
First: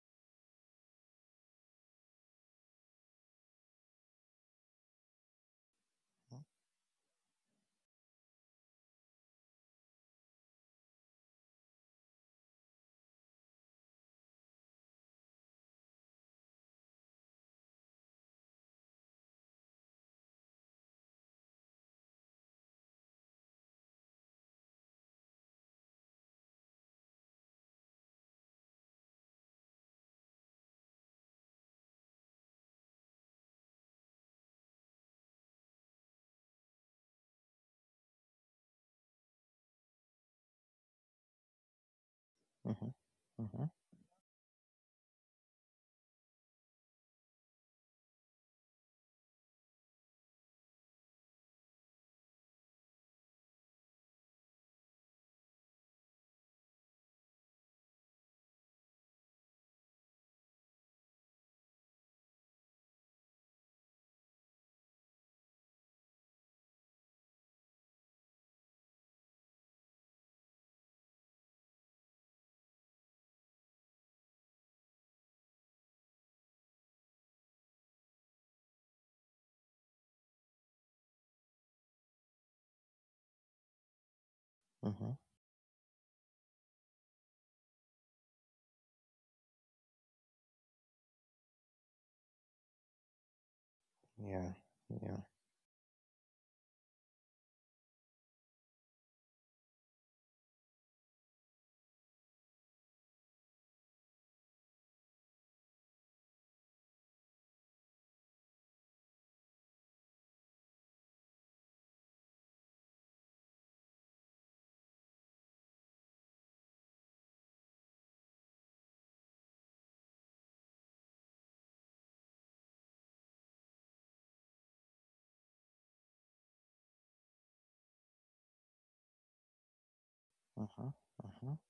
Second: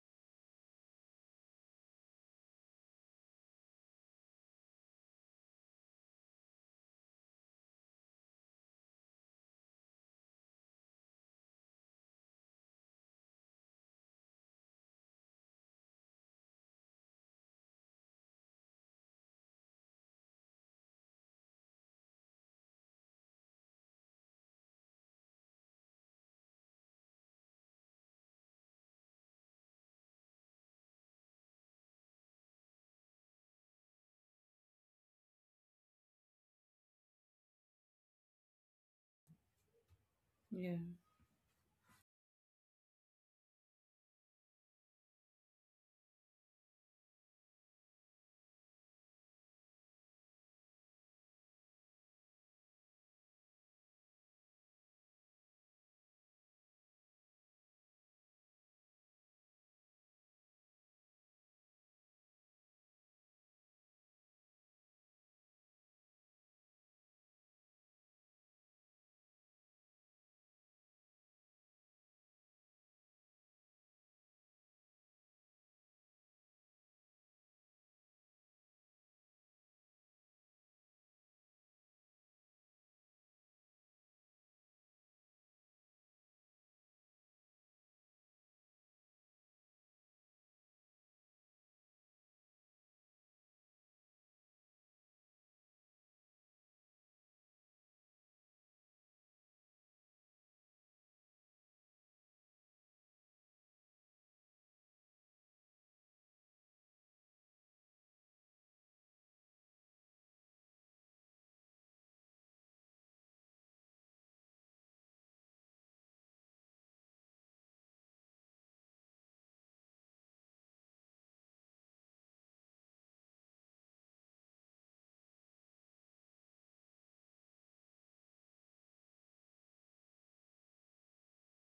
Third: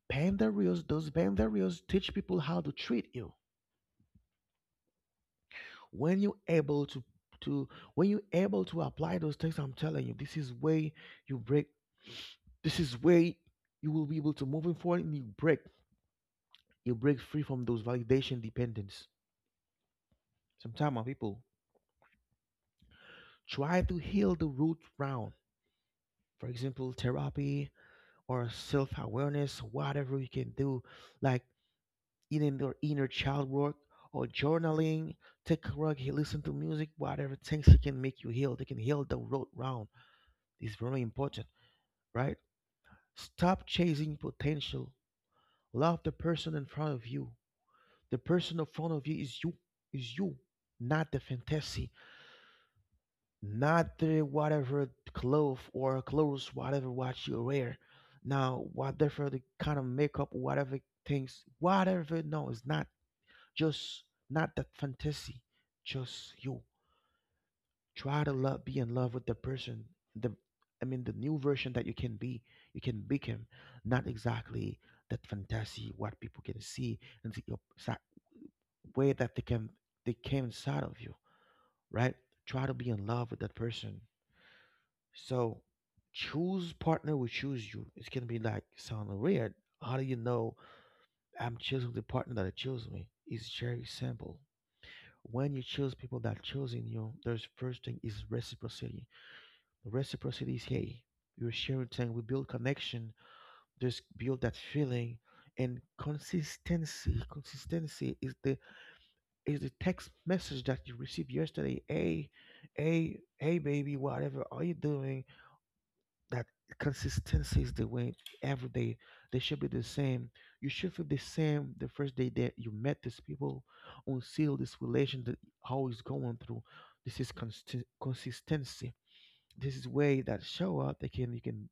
A: boundaries, those boundaries teach people how to treat you. When you're able to when you're able to apply those things, I'm telling you, this is way you break this is where you will be able to move forward and you break free from those validation dependence. Sometimes people try to heal the root round, for example therapy or self-awareness whatever you can do, like even your inner child work or journaling, take a walk, listen to music, whatever things that can make you heal they can heal the road round. It's
B: yeah,
A: very important, right?
C: Uh huh. huh. Uh huh.
A: Stop chasing potential. Love the person in front of you. The person in front of you is you, is you, not the fantasy, not the whatever clothes, whatever what you wear. Now, whatever the kind of makeup, whatever things, whatever. No, it's not just, not that fantasy. Just you try to love, be in love with the person. The, I mean, the new version that you can be, you can become. Not exactly that fantasy what people can see and way that they can they came inside of you, right? Try to be in love with that person.
C: Uh huh.
A: So choose partner will choose you. It's gonna be like sound weird. How do you know I'm choosing the partner that chose me? It's very simple.
C: Yeah, yeah,
A: When you choose people that choosing you, there's first thing is reciprocity. Reciprocity is hey, you're sharing thing. We build connection. Just build that feeling and consistency. Consistency is the text message that you received yesterday. Hey, baby, whatever are you doing? That consistency is the way every day they should be the same, you should feel the same the first day that you met these people until this relation that how it's going through. This is consistency. This is way that
C: Uh
A: show
C: huh.
A: up they can
C: Uh
A: you
C: huh.
A: can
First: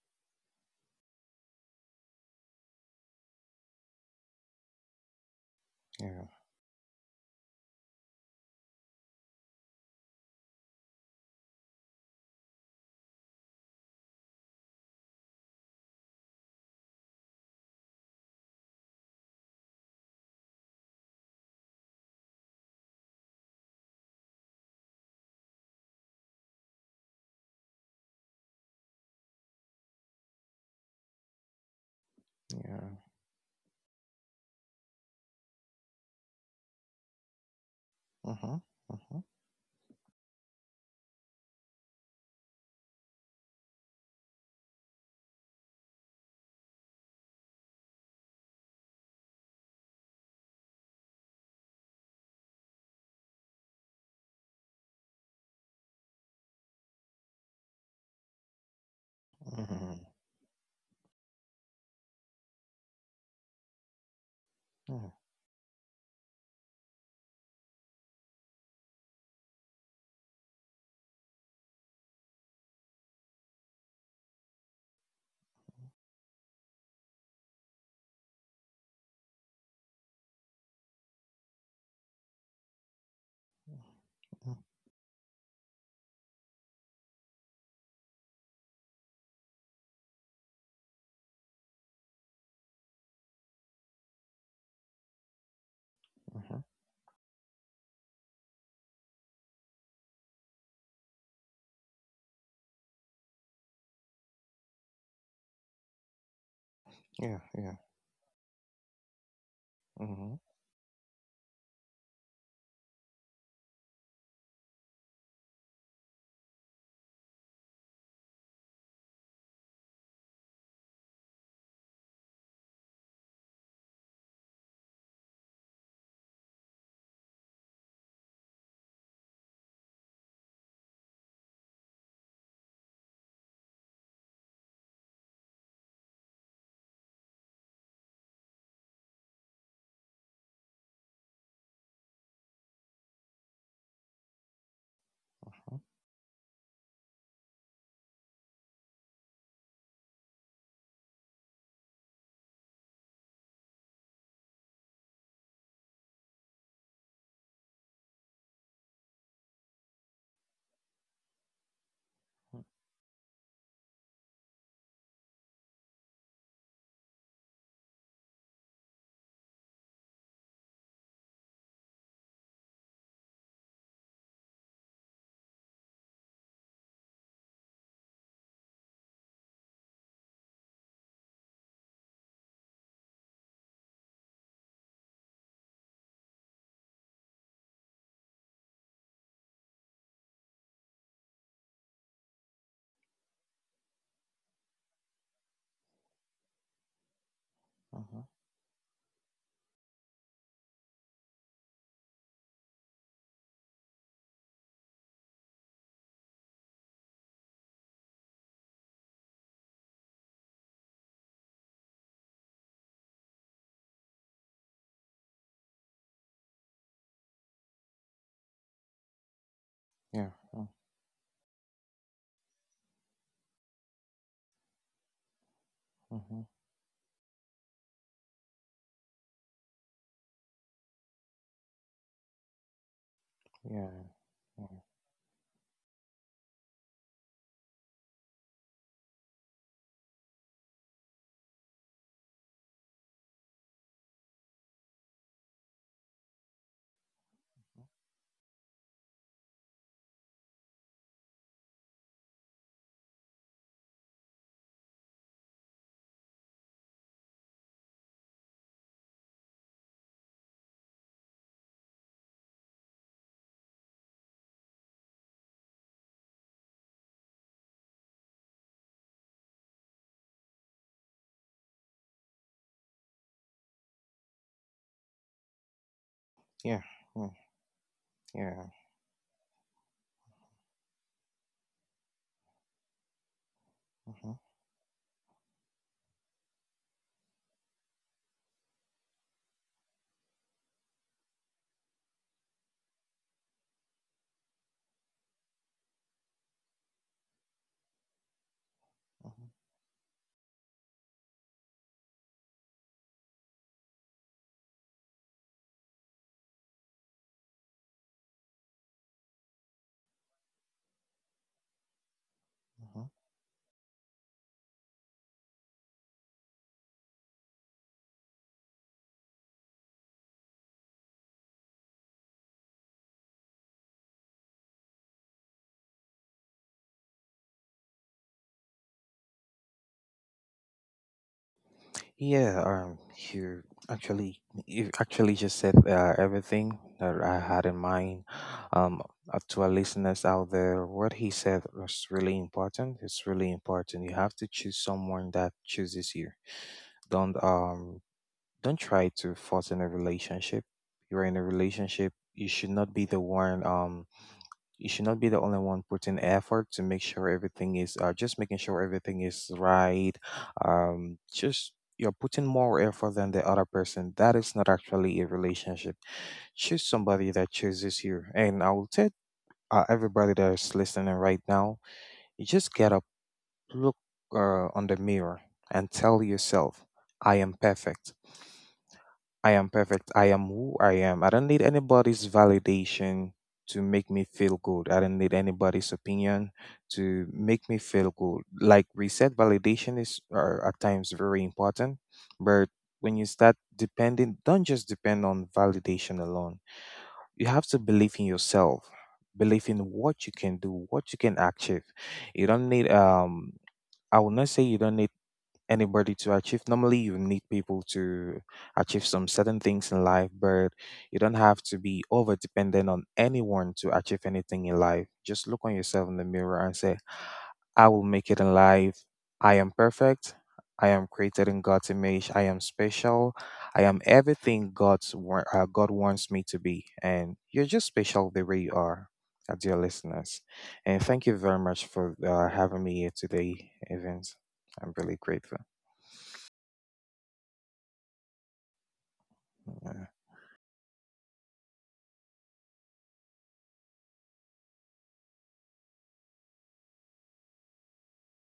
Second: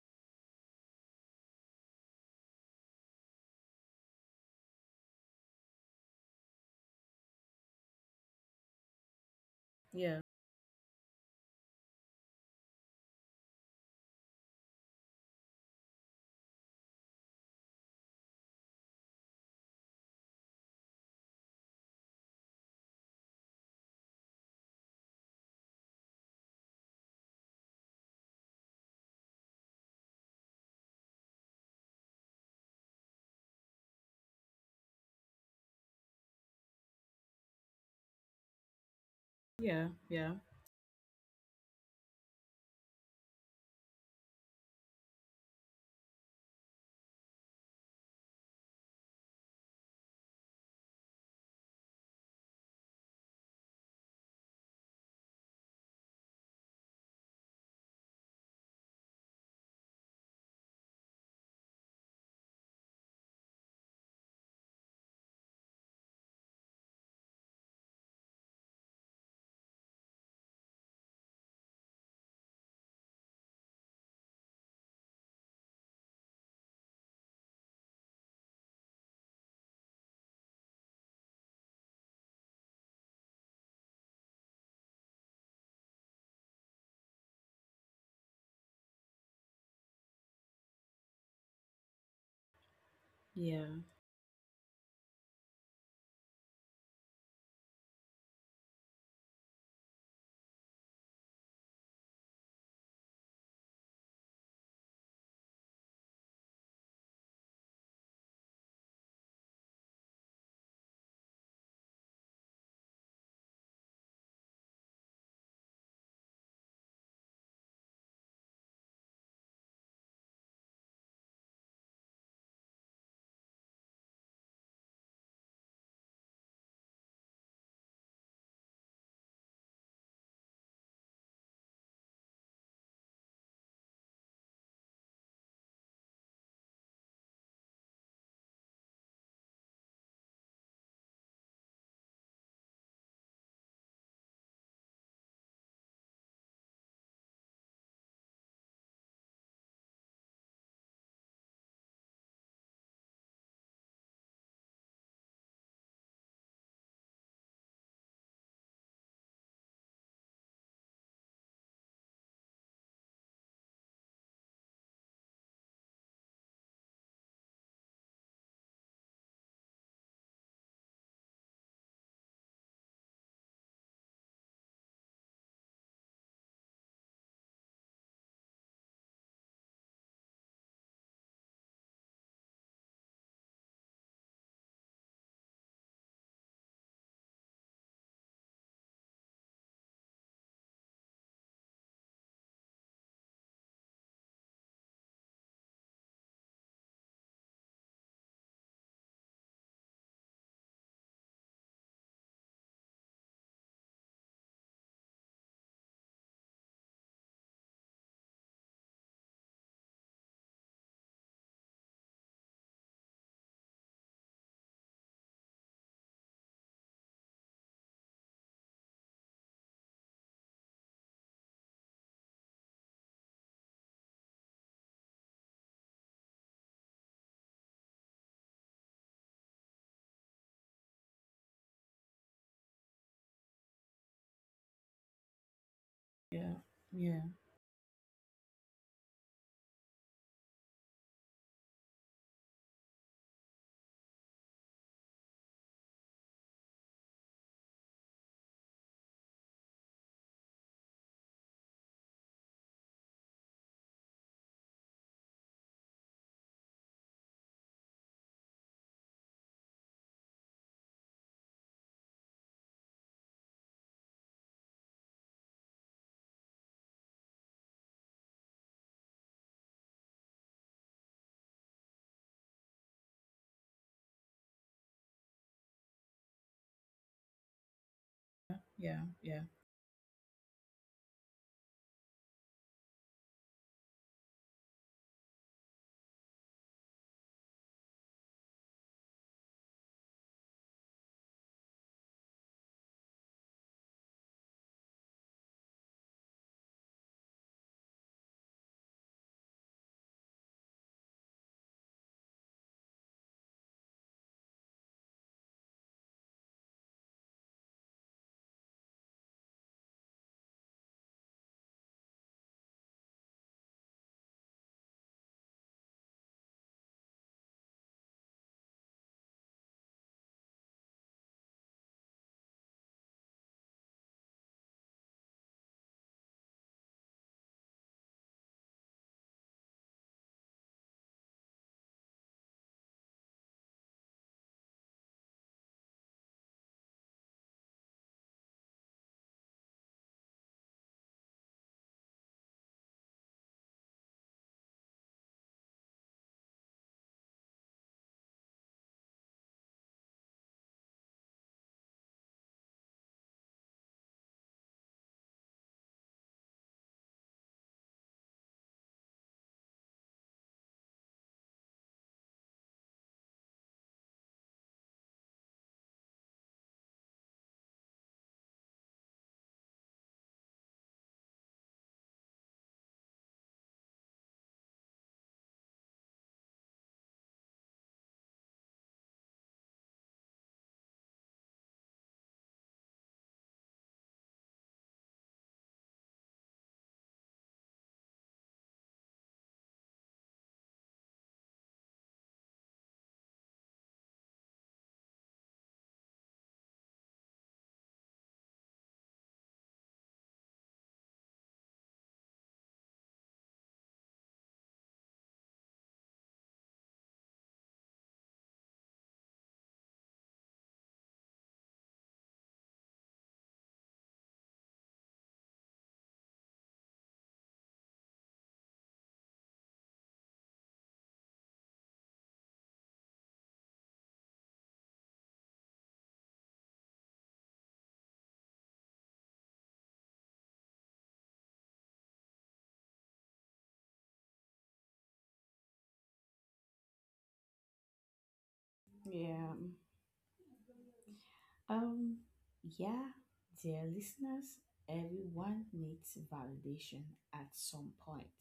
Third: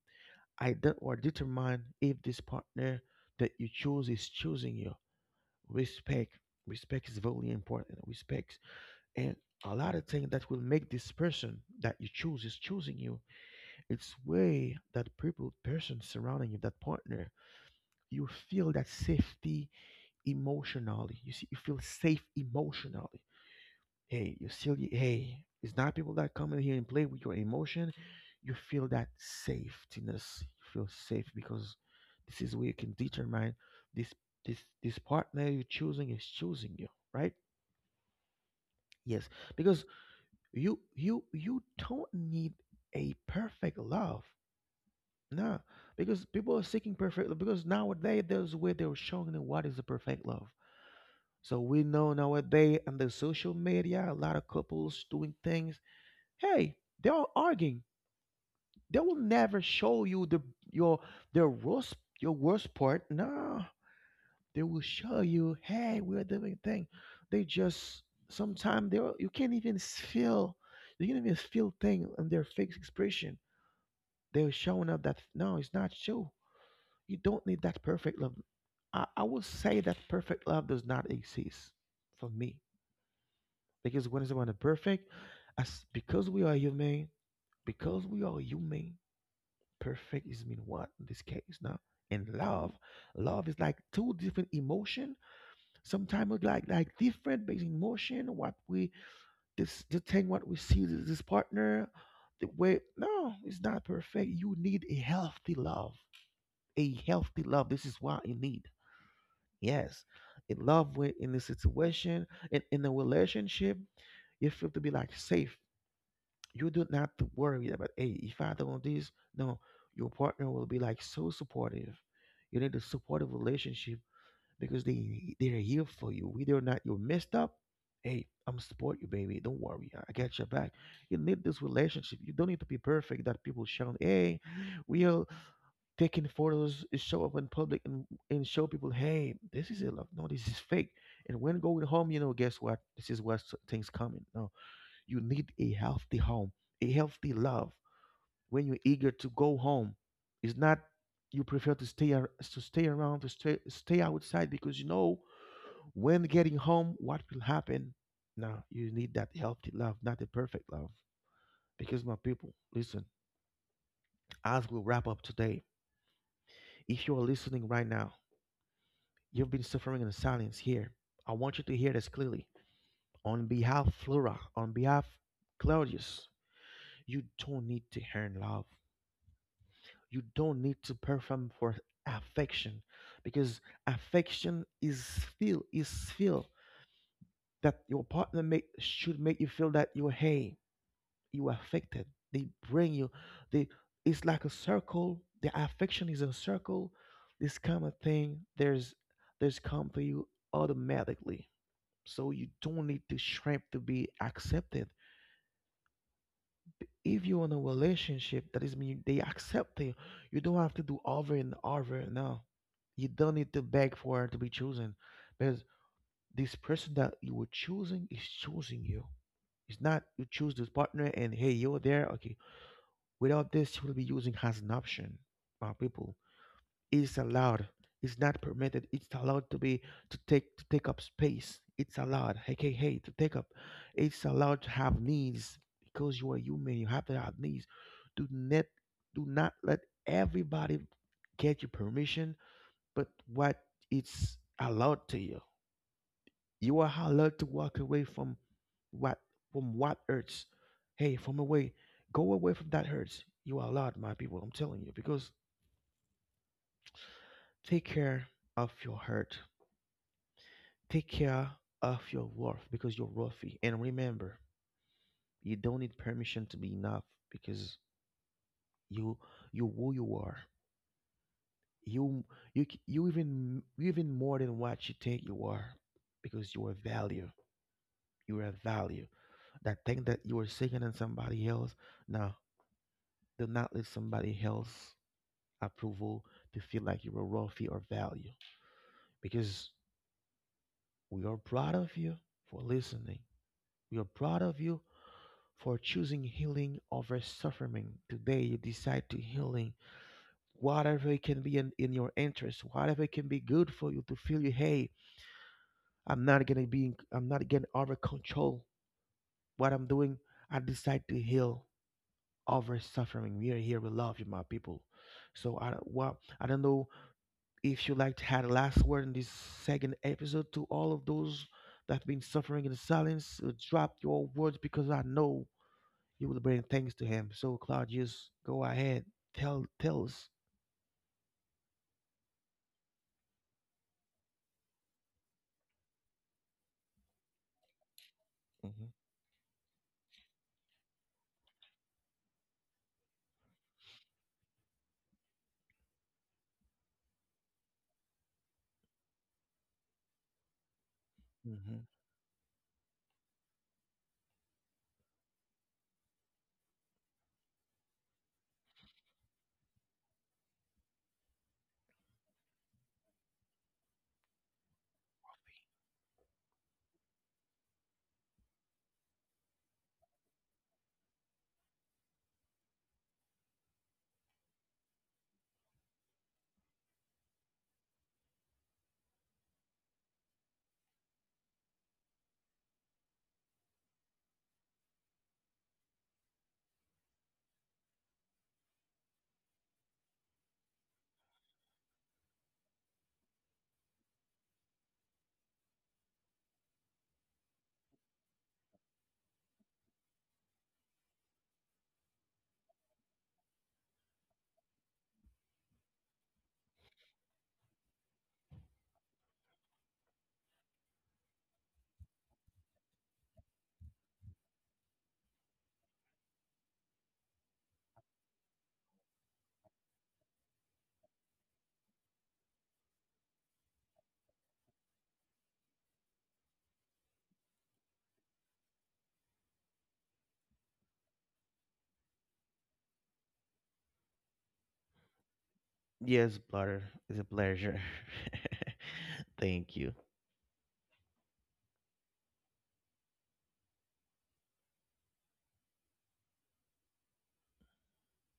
A: or determine if this partner that you choose is choosing you.
C: yeah,
A: Respect, respect is very important, respect. And a lot of things that will make this person that you choose is choosing you, it's way that people, person surrounding you, that partner, you feel that safety emotionally. You see, you feel safe emotionally. Hey, you feel, hey, it's not people that come in here and play with your emotion. You feel that safetiness. You feel safe because this is where you
C: yeah,
A: can determine this this partner you're choosing is choosing you, right?
C: Uh huh.
A: Yes, because
B: yeah, yeah, yeah,
A: you don't need a perfect love. No, because people are seeking perfect love. Because nowadays there's where they're showing them what is a perfect love. So we know nowadays on the social media, a lot of couples doing things. Hey, they are arguing. They will never
C: huh. Uh huh.
A: show you the your their worst your worst part. No, they will
C: Yeah.
A: show you. Hey, we're doing thing. They just sometimes you can't even s- feel you can't even feel thing on their fake expression. They're showing up that no, it's not true. You don't need that perfect love. I would say that perfect love does not exist for me, because when someone is
C: Uh
A: perfect, as because we are human, because we are human, perfect is mean what in this case now. And love, love
B: yeah,
A: is
B: yeah,
A: like two different emotion. Sometimes it's
C: huh.
A: like different based emotion. What we this the thing what we see this partner, the way no, it's not perfect. You need a healthy love, a
C: yeah,
A: healthy love.
C: yeah,
A: This is what you need. Yes.
C: Uh
A: In love with in the situation, in a relationship, you feel to be like safe. You do not to worry about, hey, if I don't this, no, your partner will be like so supportive. You need a supportive relationship because they're here for you. Whether or not you're messed up, hey, I'm support you, baby. Don't worry, I got your back. You need this relationship. You don't need to be perfect. That people shout, hey, we are taking photos is show up in public and show people, hey, this is it, like, no, this is fake. And when going home, guess what, this is what things coming. No, you need a
C: huh.
A: healthy home, a healthy love. When you're eager to go home, it's not you prefer to to stay around, to stay outside, because you know when getting home what will happen. Now you need that healthy love, not the perfect love. Because my people,
C: huh.
A: listen, as we wrap up today, if you're listening right now, you've been suffering in silence here. I want you to hear this clearly. On behalf of Flora, on behalf of Claudius, you don't need to earn love. You don't need to perform for affection, because affection is feel is feel that your partner make should make you feel that you're, hey, you are affected. They bring you, they, it's like a circle. The affection is a circle. This kind of
C: Uh huh.
A: thing, there's come to you automatically. So you don't need to shrink to be accepted. If you're in a relationship, that is mean they accept you. You don't have to do over and over. No, you don't need to beg for it to be chosen, because this person that you were choosing is choosing you. It's not you
C: Yeah.
A: choose this partner and hey, you're there. Okay, without this, you will be using as an option, my people.
C: Uh huh.
A: Is allowed. It's not permitted. It's allowed to be, to take up space. It's allowed. Hey, hey, hey, to take up.
C: yeah,
A: It's allowed to
C: yeah,
A: have needs because you are human. You have
B: yeah,
A: to have needs. Do not do not let everybody get your permission, but what, it's allowed to you. You are allowed to walk away from what, from what hurts. Hey, from away, go away from that hurts. You are allowed, my people. I'm telling you, because take care of your hurt. Take care of your worth because you're worthy. And remember, you don't need permission to be enough because you you who you are. You you you even more than what you think you are because you are
C: yeah,
A: value.
C: mm-hmm.
A: You are
C: Yeah.
B: yeah,
A: value.
B: yeah,
A: That thing that you are seeking in somebody else. Now, do not let
C: Uh huh.
A: somebody else approval to feel like you are worthy or value, because we are proud of you for listening. We are proud of you for choosing healing over suffering. Today, you decide to
C: Uh huh. Uh
A: healing, whatever it can be in your interest, whatever it can be good for you to feel you, hey, I'm not gonna be, I'm not getting over control. What I'm doing, I decide to heal over
C: huh.
A: suffering. We are here, we love you, my people. So I, well, I don't know if you like to had a last word in this second episode to all of those that have been suffering in silence. Drop your words because I know you will bring things to him. So Claudius, go ahead. Tell us.
C: Yeah, you actually you actually just said everything that I had in mind.
A: Hmm.
C: Um, to our listeners out there, what he said was really important. It's really important. You have to choose someone that chooses you. Don't um don't try to force in a relationship. You're in a
A: Hmm.
C: relationship. You should not be the one you should not be the only one putting effort to make sure everything is just making sure everything is right. Just you're putting more effort than the other person, that is not actually a relationship. Choose somebody that chooses you, and I will tell everybody that's listening right now, you just get up, look on the mirror and tell yourself, I am perfect. I am perfect. I am who I am. I don't need anybody's validation to make me feel good. I don't need anybody's opinion to make me feel good. Like we said, validation is at times very important, but when you start depending, don't just depend on validation alone. You have to believe in yourself, believe in what you can do, what you can achieve. You don't need I will not say you don't need anybody to achieve. Normally, you need people to achieve some certain things in life, but you don't have to be over dependent on anyone to achieve anything in life. Just look on yourself in the mirror and say, I will make it in life. I am perfect. I am created in God's image. I am special. I am everything God wants me to be. And you're just special the way you are, dear listeners. And thank you very much for having me here today, Evans. I'm really grateful.
A: Yes, brother. It's a pleasure.
B: yeah.
A: Thank you.
C: Yeah.
B: Um, yeah, dear listeners, everyone needs validation at some point,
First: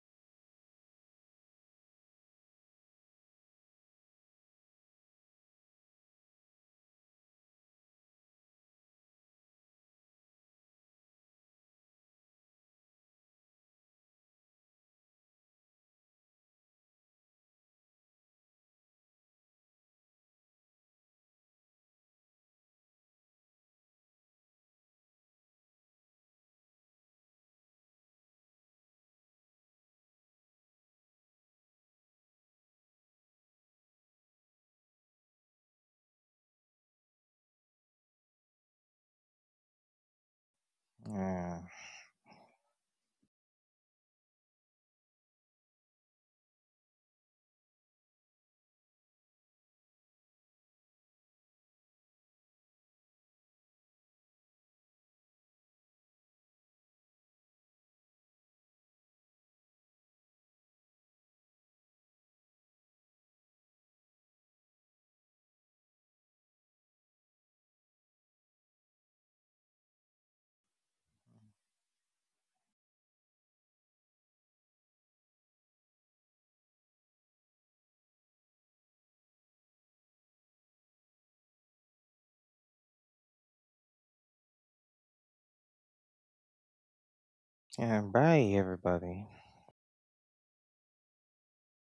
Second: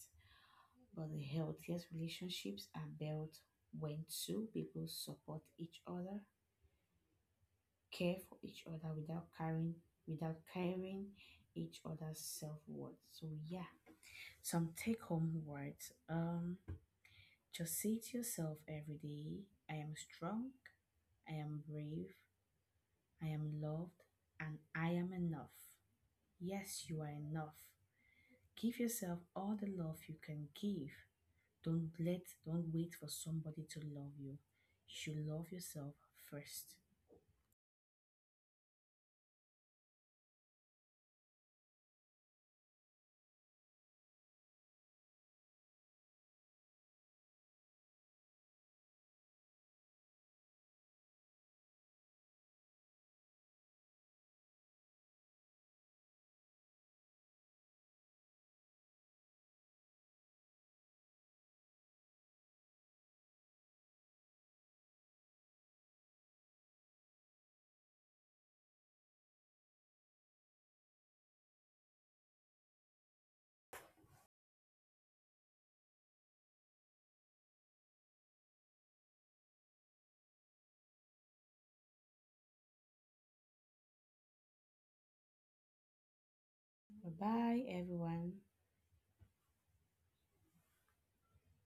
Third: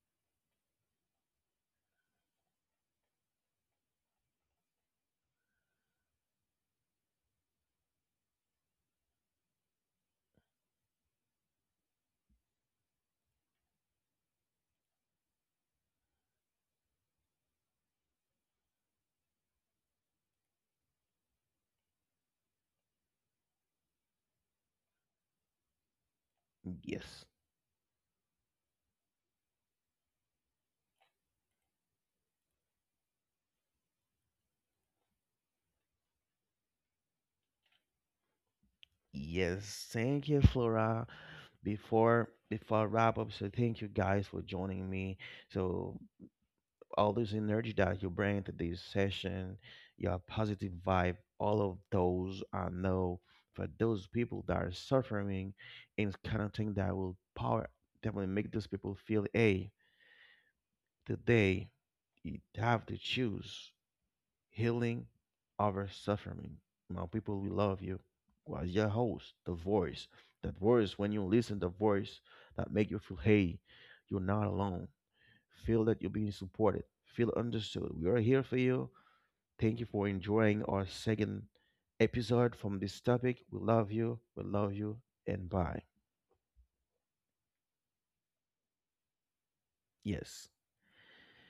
B: but the healthiest relationships are built when two people support each other, care for each other without carrying, without carrying each other's self worth. So yeah, some take home words. Just say to yourself every day, I am strong, I am brave, I am loved, and I am enough. Yes, you are
A: Yes.
B: enough. Give yourself all the love you can give. Don't let, don't wait for somebody to love you. You should love yourself first.
A: Yes. Thank you, Flora.
C: Yeah.
A: Before I wrap up, so thank you guys for joining me. So all this energy that you bring to this session, your positive vibe, all of those, I know for those people that are suffering and kind of thing that will power definitely make those people feel, hey, today you have to choose healing over suffering. Now people, we love you. Was your host, the voice. That voice when you listen the voice that make you feel, hey, you're not alone. Feel that you're being supported. Feel understood. We are here for you. Thank you for enjoying our second episode from this topic. We love you. We love you. And bye.
B: Bye bye,
C: Yeah.
B: everyone.
C: Bye, everybody.
A: Yes.